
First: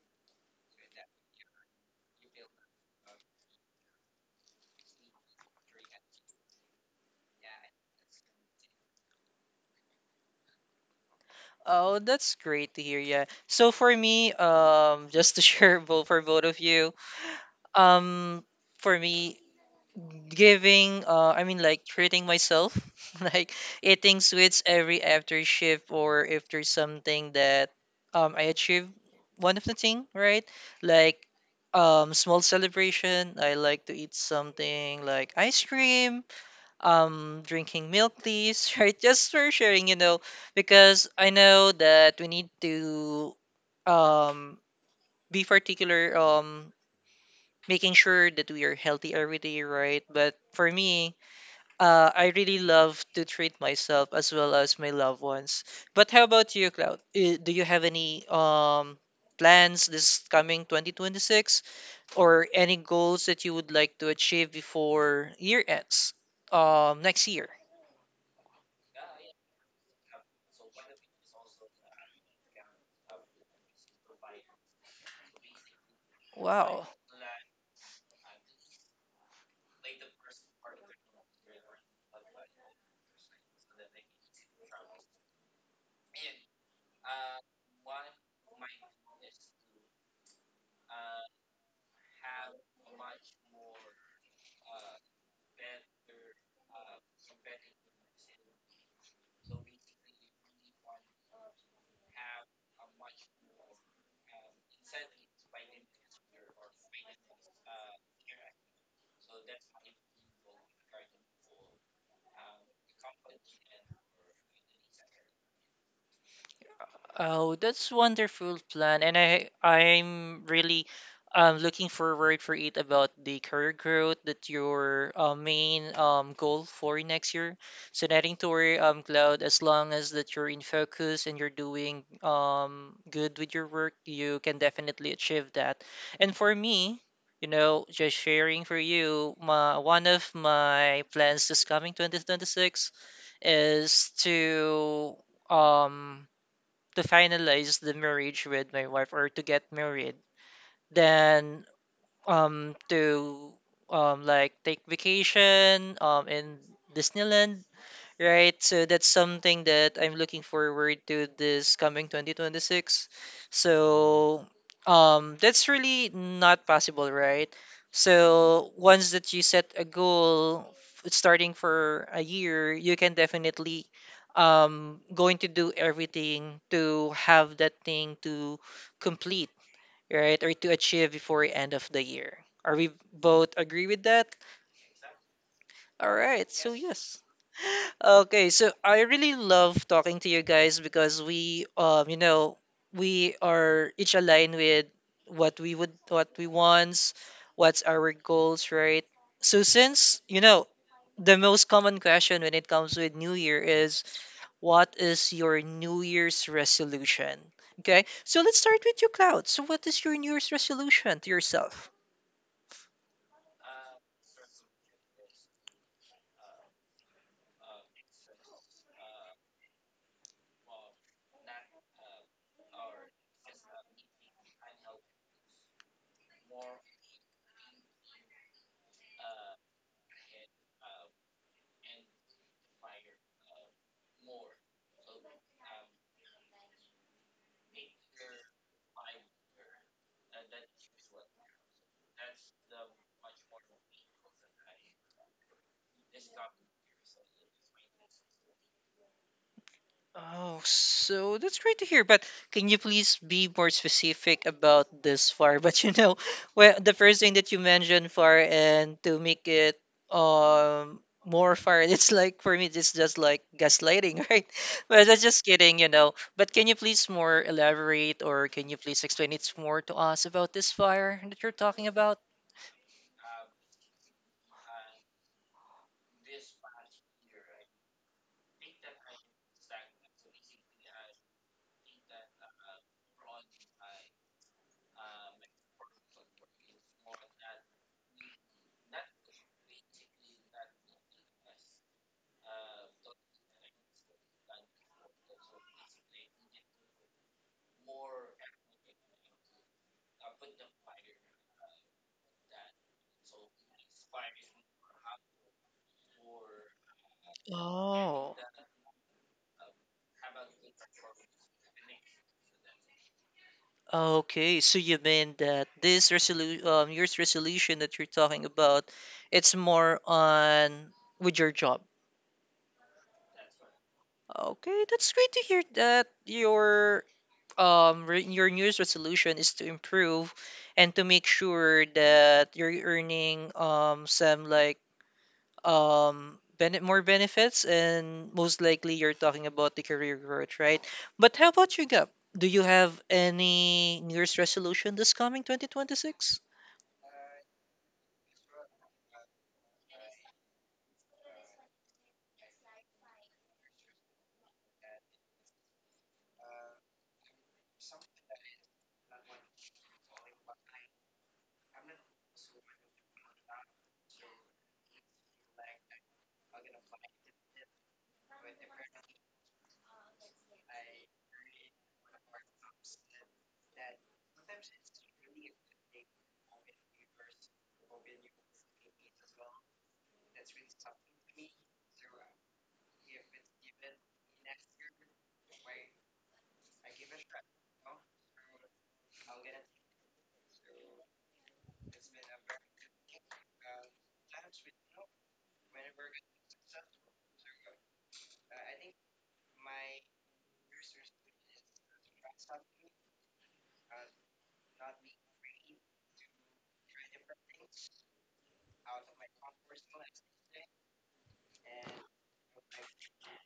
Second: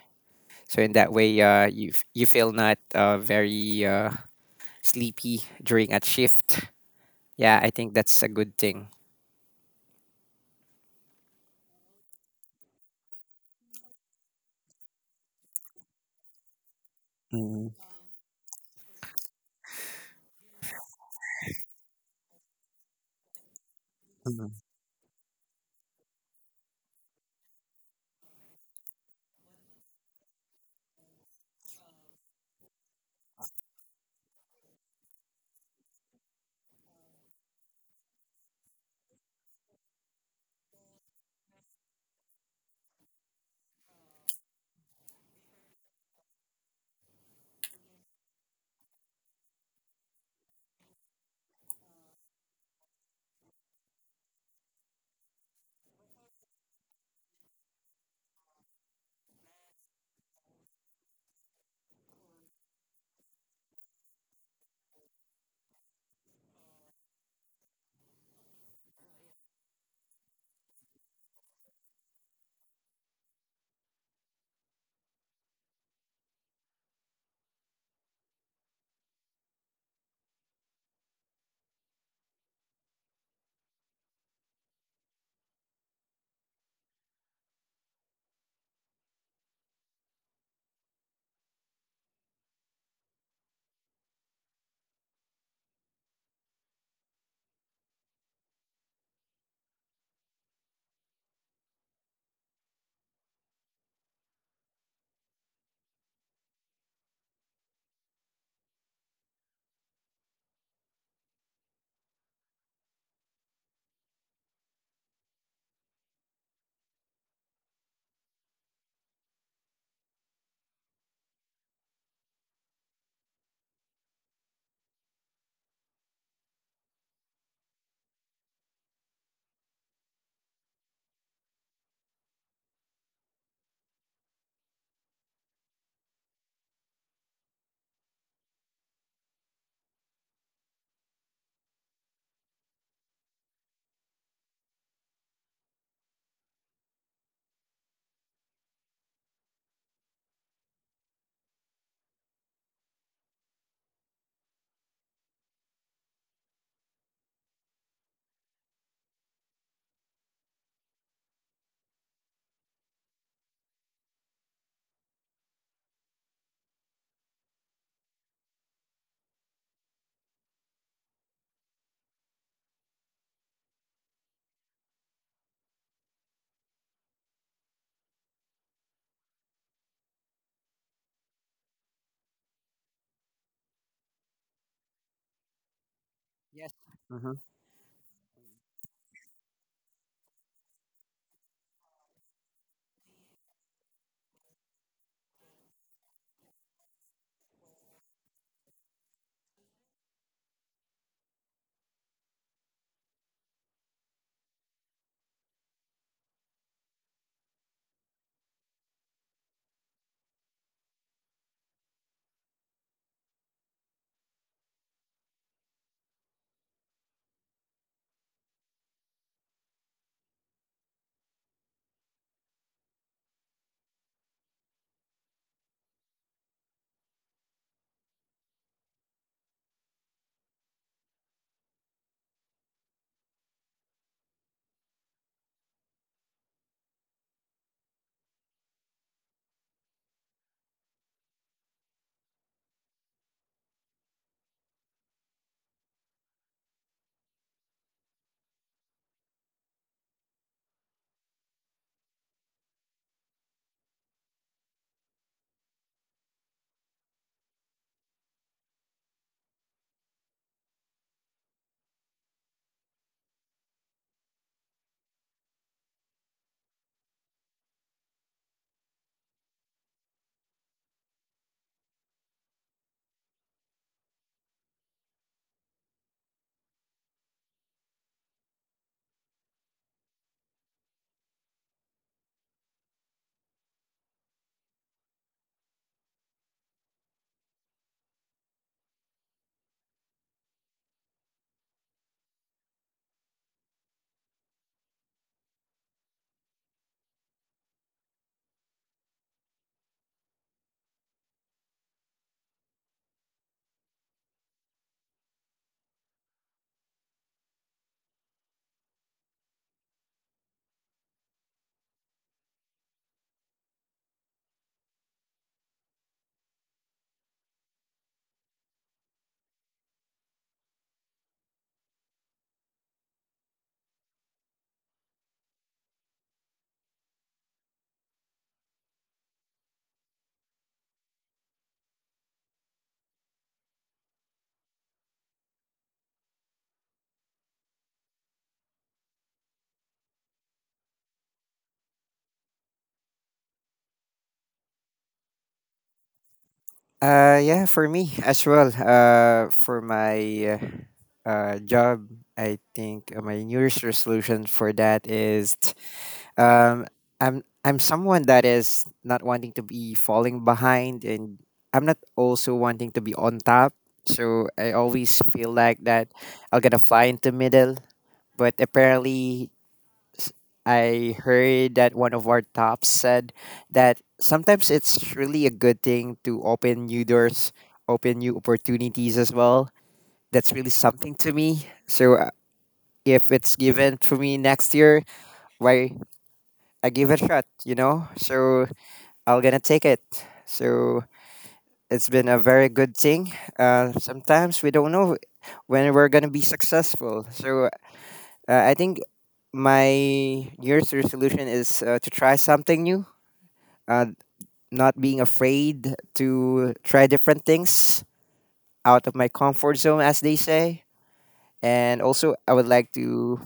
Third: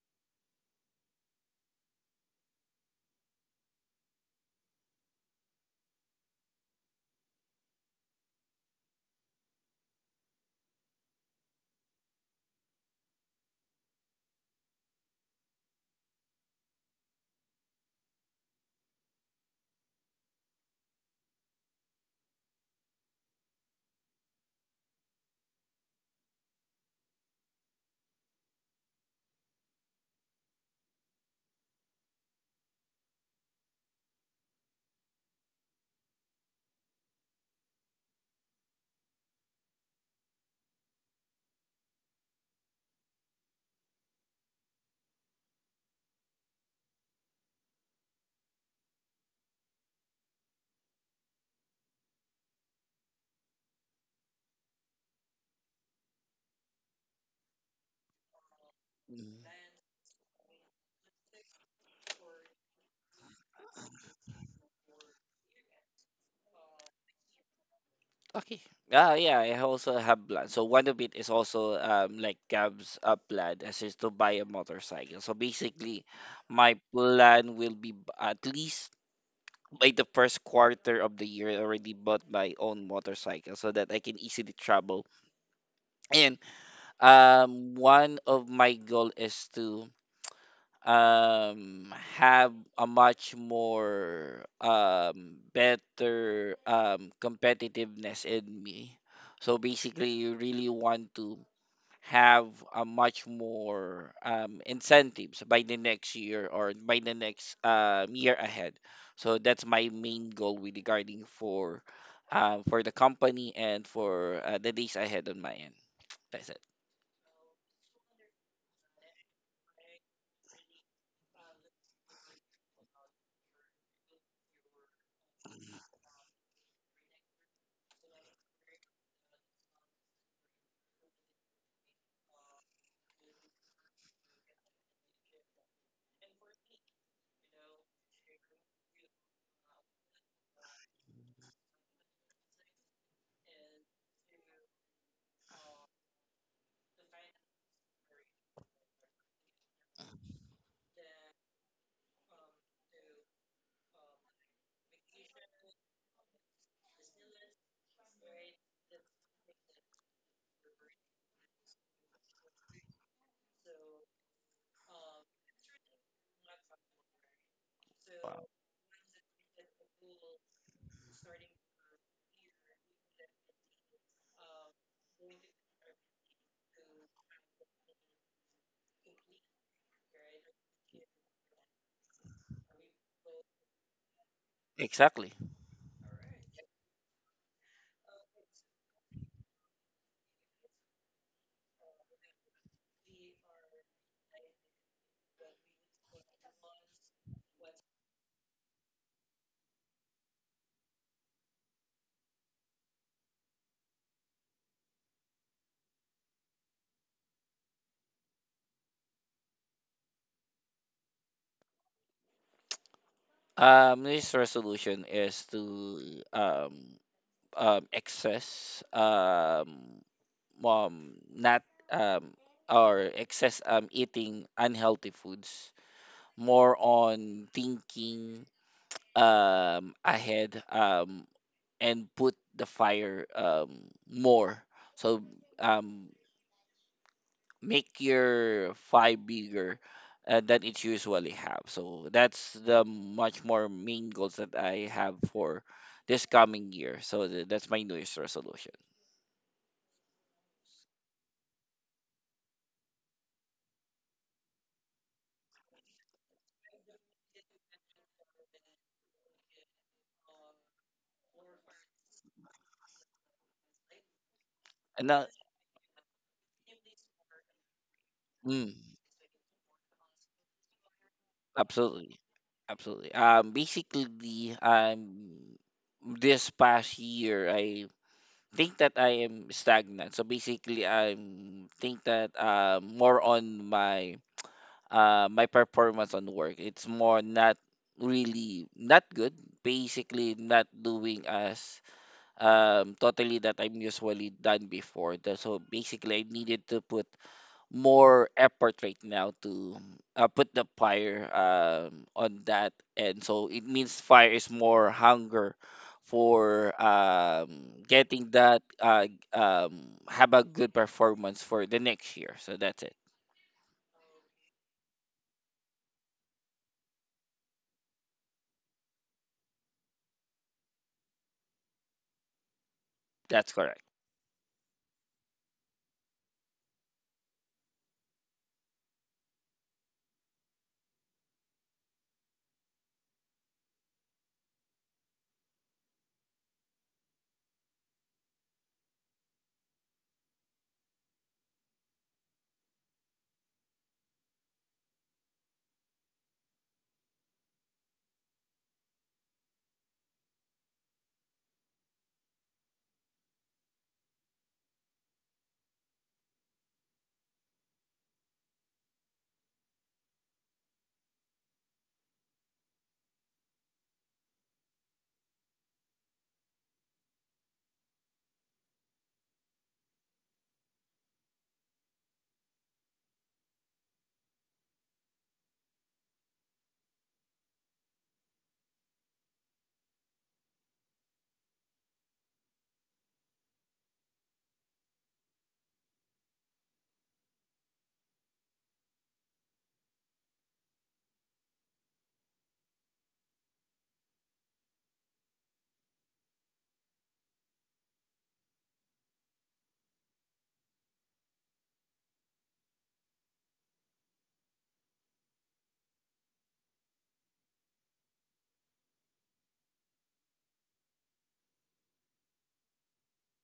S2: So in that way, you feel not very sleepy during a shift. Yeah, I think that's a good thing.
S1: Oh, that's great to hear. Yeah. So for me, just to share both for both of you,
S2: Mhm,
S1: um, for me, giving, I mean, like treating myself, like eating
S2: mhm.
S1: sweets every after shift or if there's something that I achieve, one of the thing, right? Like small celebration. I like to eat something like ice cream, drinking milk please. Right, just for sharing you know, because I know that we need to um be particular, making sure that we are healthy every day, right? But for me, I really love to treat myself as well as my loved ones. But how about you, Cloud? Eh, do you have any
S3: Mhm.
S1: plans this coming 2026 or any goals that you would like to achieve before year ends next year?
S3: Okay. Yeah, I also have plan. So one of it is also like Gab's plan as is to buy a motorcycle. So basically, my
S1: Wow.
S3: plan will be at least by the first quarter of the year already bought my own motorcycle so that I can easily travel. And one of my goal is to have a much more better competitiveness in me. So basically, you really want to have a much more incentives by the next year or by the next year ahead. So that's my main goal with regarding for the company and for the days ahead on my end. That's it.
S1: Oh, that's wonderful plan, and I'm really looking forward for it about the career growth that your main goal for next year. So nothing to worry, Cloud. As long as that you're in focus and you're doing good with your work, you can definitely achieve that. And for me, you know, just sharing for you, my one of my plans this coming 2026 is um to finalize the marriage with my wife or to get married, then to like take vacation in Disneyland, right? So that's something that I'm looking forward to this coming 2026. So that's really not possible, right? So once that you set a goal starting for a year, you can definitely going to do everything to have that thing to complete, right? Or to achieve before end of the year. Are we both agree with that?
S3: Exactly.
S1: All right.
S2: Yes.
S1: So yes.
S2: Hmm.
S1: Okay, so I really love talking to you guys because we, you know, we are each aligned with what we would, what we want, what's our goals, right? So since you know the most common question when it comes with New Year is, what is your New Year's resolution? Okay, so let's start with you, Cloud. So what is your New Year's resolution to yourself?
S3: This resolution is to excess not um, or excess eating unhealthy foods, more on thinking ahead and put the fire more. So um, make your five bigger than it usually have. So that's the much more main goals that I have for this coming year. So that's my New Year's resolution.
S1: Oh, so that's great to hear. But can you please be more specific about this far? But the first thing that you mentioned far, and to make it more far, it's like for me, it's just like gaslighting, right? But
S3: And
S1: that's
S3: now,
S1: just kidding, you know. But can you please more elaborate, or can you
S3: mm,
S1: please explain it more to us about this fire that you're talking about?
S3: absolutely, absolutely. Basically, this past year I think that I am stagnant. So basically, I think that more on my my performance on work. It's more not really not good. Basically, not doing as totally that I'm usually done before. So basically, I needed to put more effort right now to put the fire on that, and so it means fire is more hunger for getting
S1: Oh.
S3: that have a good performance for the next year. So that's it.
S1: Okay, so you mean that this resolution, your resolution that you're talking about, it's more on with your job.
S3: That's correct.
S1: Okay, that's great to hear that your re your new Year's resolution is to improve and to make sure that you're earning some like bene more benefits, and most likely you're talking about the career growth, right? But how about you, Gab? Do you have any New Year's resolution this coming 2026?
S2: Yeah, for me as well. For my job, I think my New Year's resolution for that is Um, I'm someone that is not wanting to be falling behind, and I'm not also wanting to be on top. So I always feel like that I'll gonna fly into middle. But apparently, s- I heard that one of our tops said that sometimes it's really a good thing to open new doors, open new opportunities as well. That's really something to me. So if it's given to me next year, why I give it a shot, you know? So I'm gonna take it. So it's been a very good thing. Sometimes we don't know when we're gonna be successful. So I think my New Year's resolution is to try something new. Uh, not being afraid to try different things out of my comfort zone, as they say. And also, I would like to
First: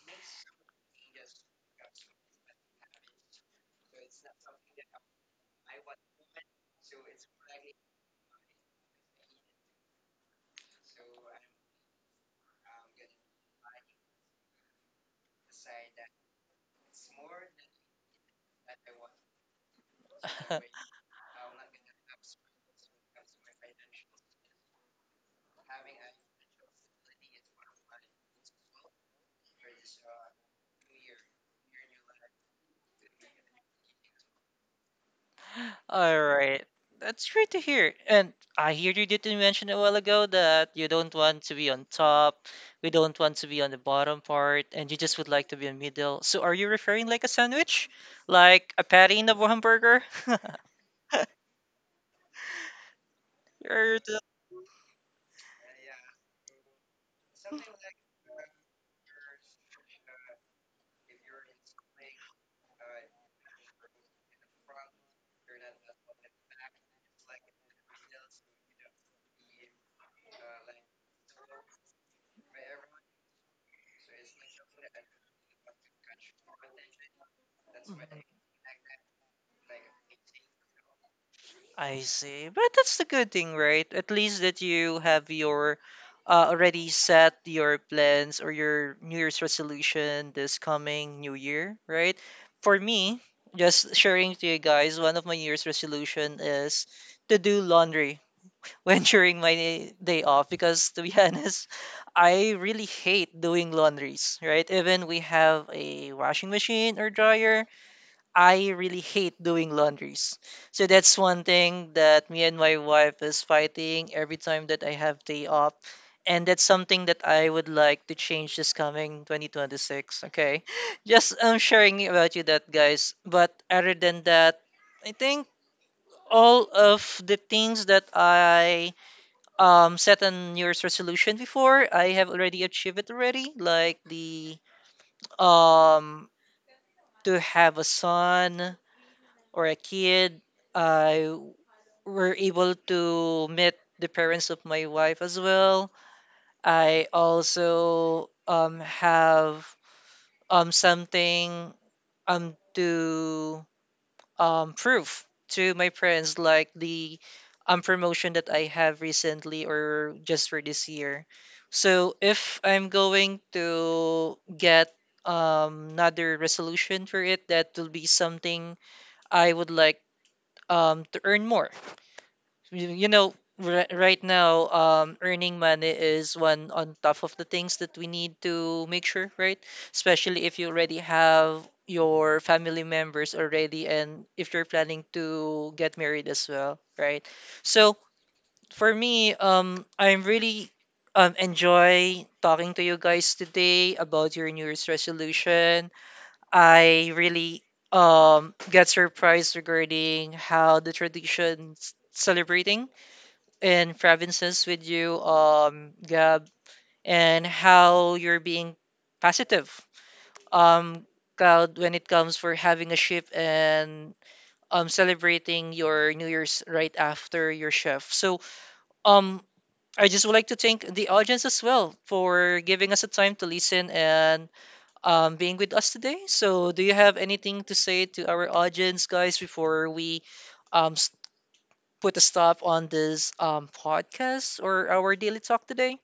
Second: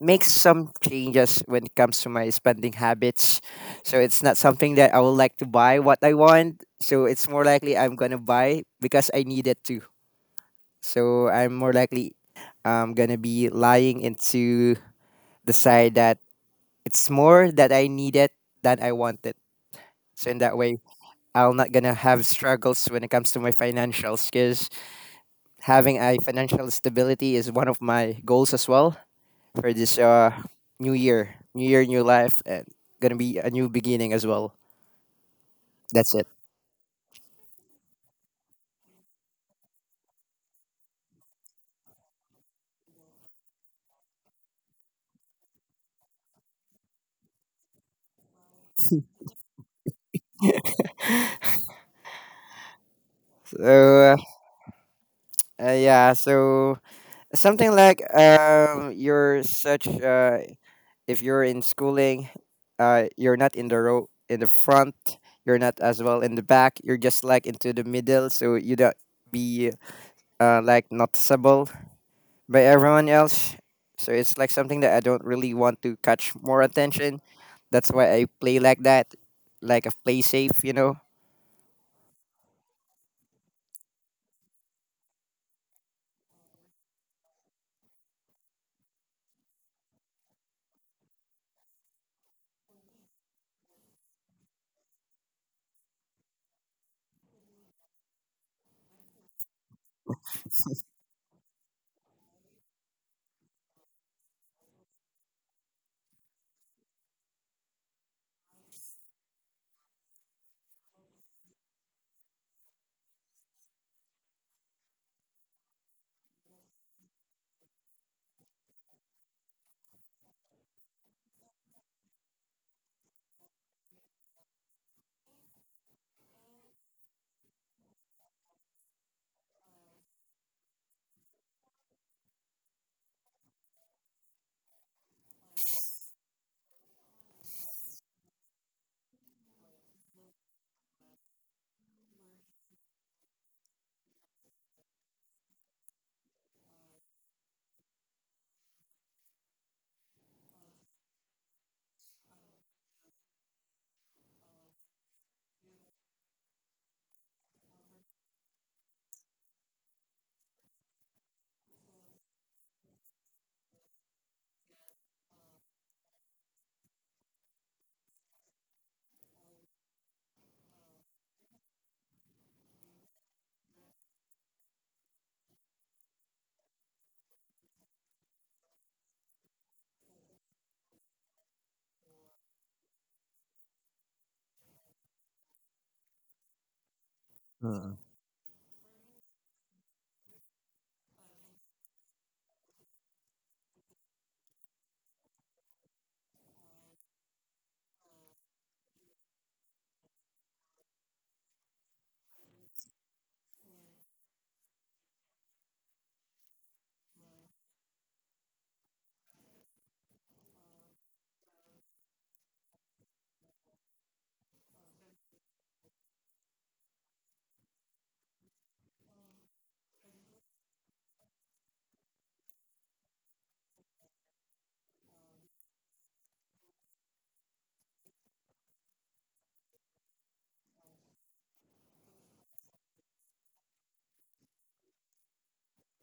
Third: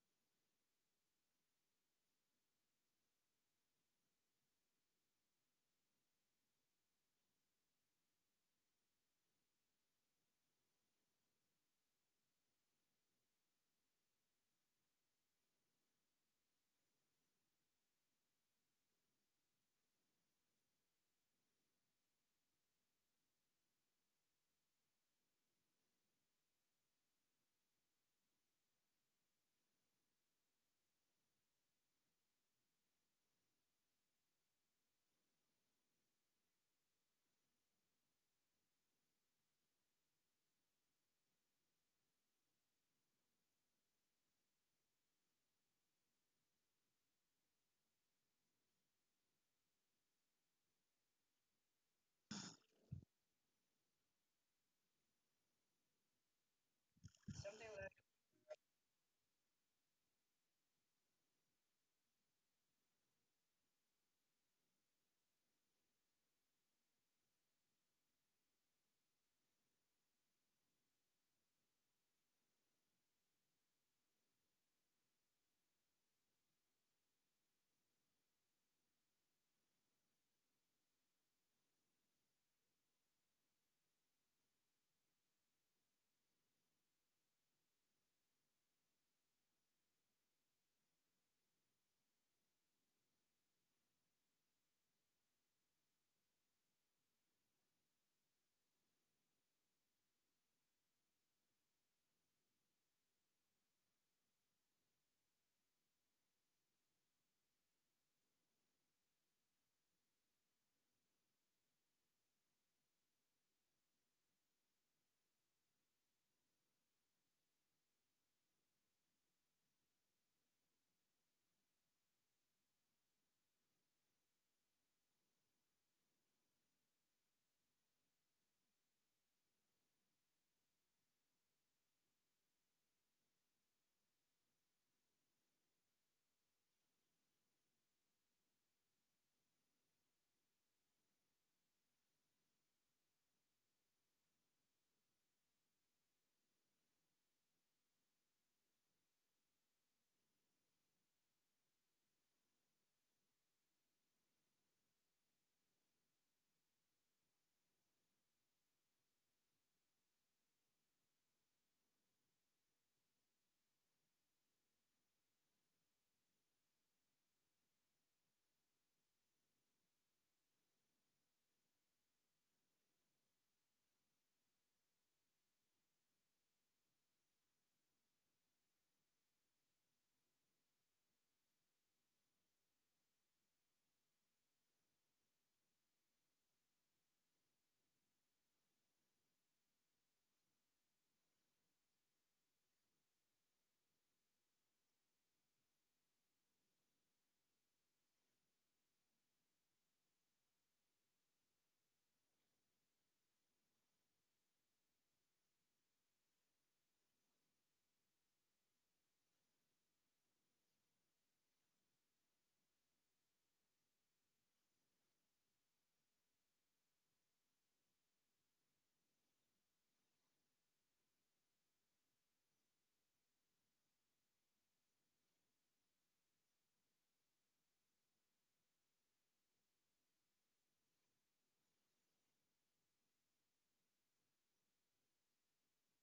S2: make some changes when it comes to my spending habits. So it's not something that I would like to buy what I want. So it's more likely I'm gonna buy because I need it to. So I'm more likely I'm gonna be lying into the side that it's more that I need it than I want it. So in that way, I'm not gonna have struggles when it comes to my financial skills. Having a financial stability is one of my goals as well. For this new year, new year, new life, and gonna be a new beginning as well. That's
S1: All
S2: it.
S1: right. That's great to hear. And I hear you did mention a while ago that you don't want to be on top, we don't want to be on the bottom part, and you just would like to be in middle. So are you referring like a sandwich? Like a patty in a hamburger?
S2: So
S1: You're
S2: uh,
S1: the...
S2: uh, yeah, so something like you're such if you're in schooling, you're not in the row in the front. You're not as well in the back. You're just like into the middle, so you don't be like noticeable by everyone else. So it's like something that I don't really want to catch more attention. That's why I play like that, like a play safe.
S1: I see. But that's the good thing, right? At least that you have your already set your plans or your New Year's resolution this coming New Year, right? For me, just sharing to you guys, one of my New Year's resolution is to do laundry when during my day off, because to be honest, I really hate doing laundries, right? Even we have a washing machine or dryer, I really hate doing laundries. So that's one thing that me and my wife is fighting every time that I have day off. And that's something that I would like to change this coming 2026. Okay. Just sharing about you that, guys. But other than that, I think all of the things that I set on New Year's resolution before, I have already achieved it already. Like the um to have a son or a kid. I were able to meet the parents of my wife as well. I also have something to proof to my friends, like the promotion that I have recently or just for this year. So if I'm going to get another resolution for it, that will be something I would like to earn more. Right now earning money is one on top of the things that we need to make sure, right? Especially if you already have your family members already, and if you're planning to get married as well, right? So
S2: Mm.
S1: for me, I'm really enjoy talking to you guys today about your new year's resolution. I really get surprised regarding how the traditions celebrating in provinces with you, Gab, and how you're being positive, um, Cloud, when it comes for having a shift and celebrating your New Year's right after your shift. So, um, I just would like to thank the audience as well for giving us a time to listen and being with us today. So, do you have anything to say to our audience, guys, before we um, s- put a stop on this podcast or our daily talk today?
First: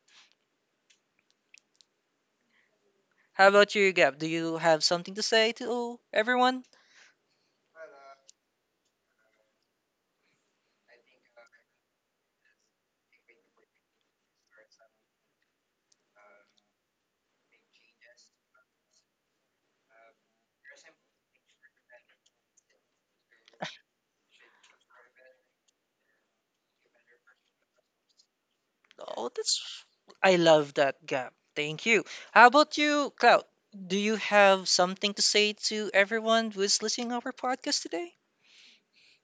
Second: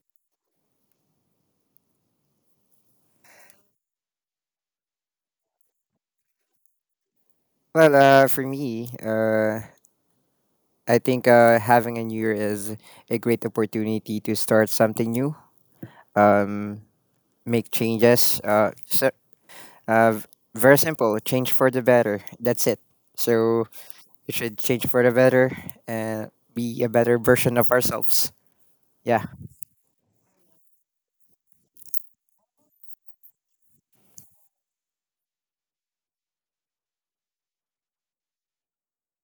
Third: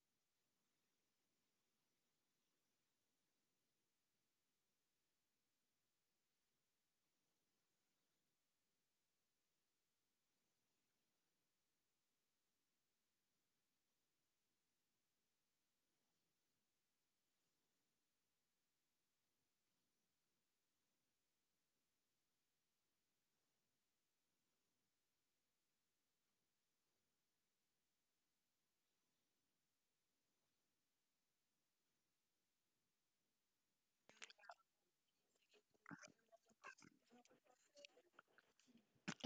S1: How about you, Gab? Do you have something to say to everyone?
S2: Well, for me, I think having a new year is a great opportunity to start something new, um, make changes. Uh, v- very simple, change for the better. That's it. So we should change for the better and be a better version of ourselves. Yeah.
S1: Oh, that's... I love that, Gab. Thank you. How about you, Cloud? Do you have something to say to everyone who is listening our podcast today?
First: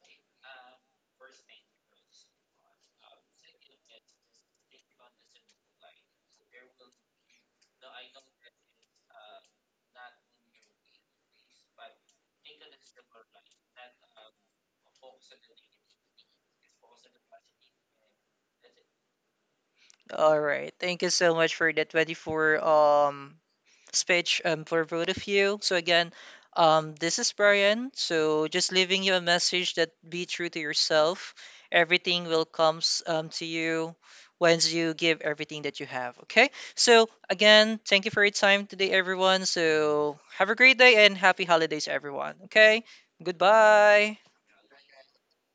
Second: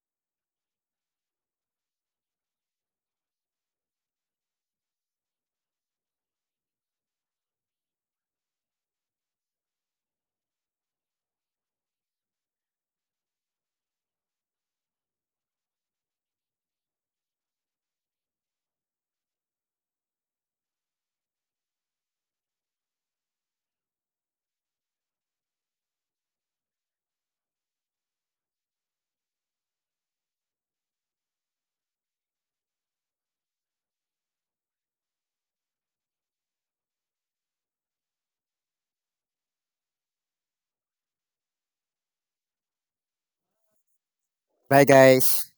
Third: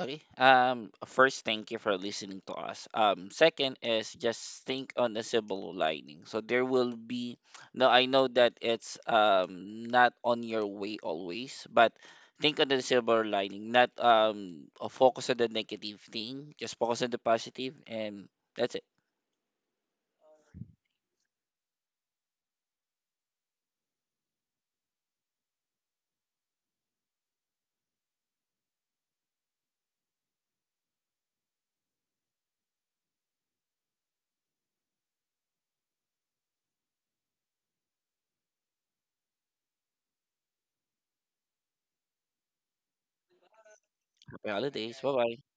S3: Okay. First, thank you for listening to us. Second is just think on the silver lining. So there will be. No, I know that it's not on your way always, but think on the silver lining. Not focus on the negative thing. Just focus on the positive, and that's it.
S1: All right. Thank you so much for the 24 speech for both of you. So again, this is Brian. So just leaving you a message that be true to yourself. Everything will comes to you once you give everything that you have. Okay? So again, thank you for your time today everyone. So have a great day and happy holidays everyone. Okay? Goodbye.
S3: Happy
S2: Bye,
S3: holidays. Bye bye.
S2: guys.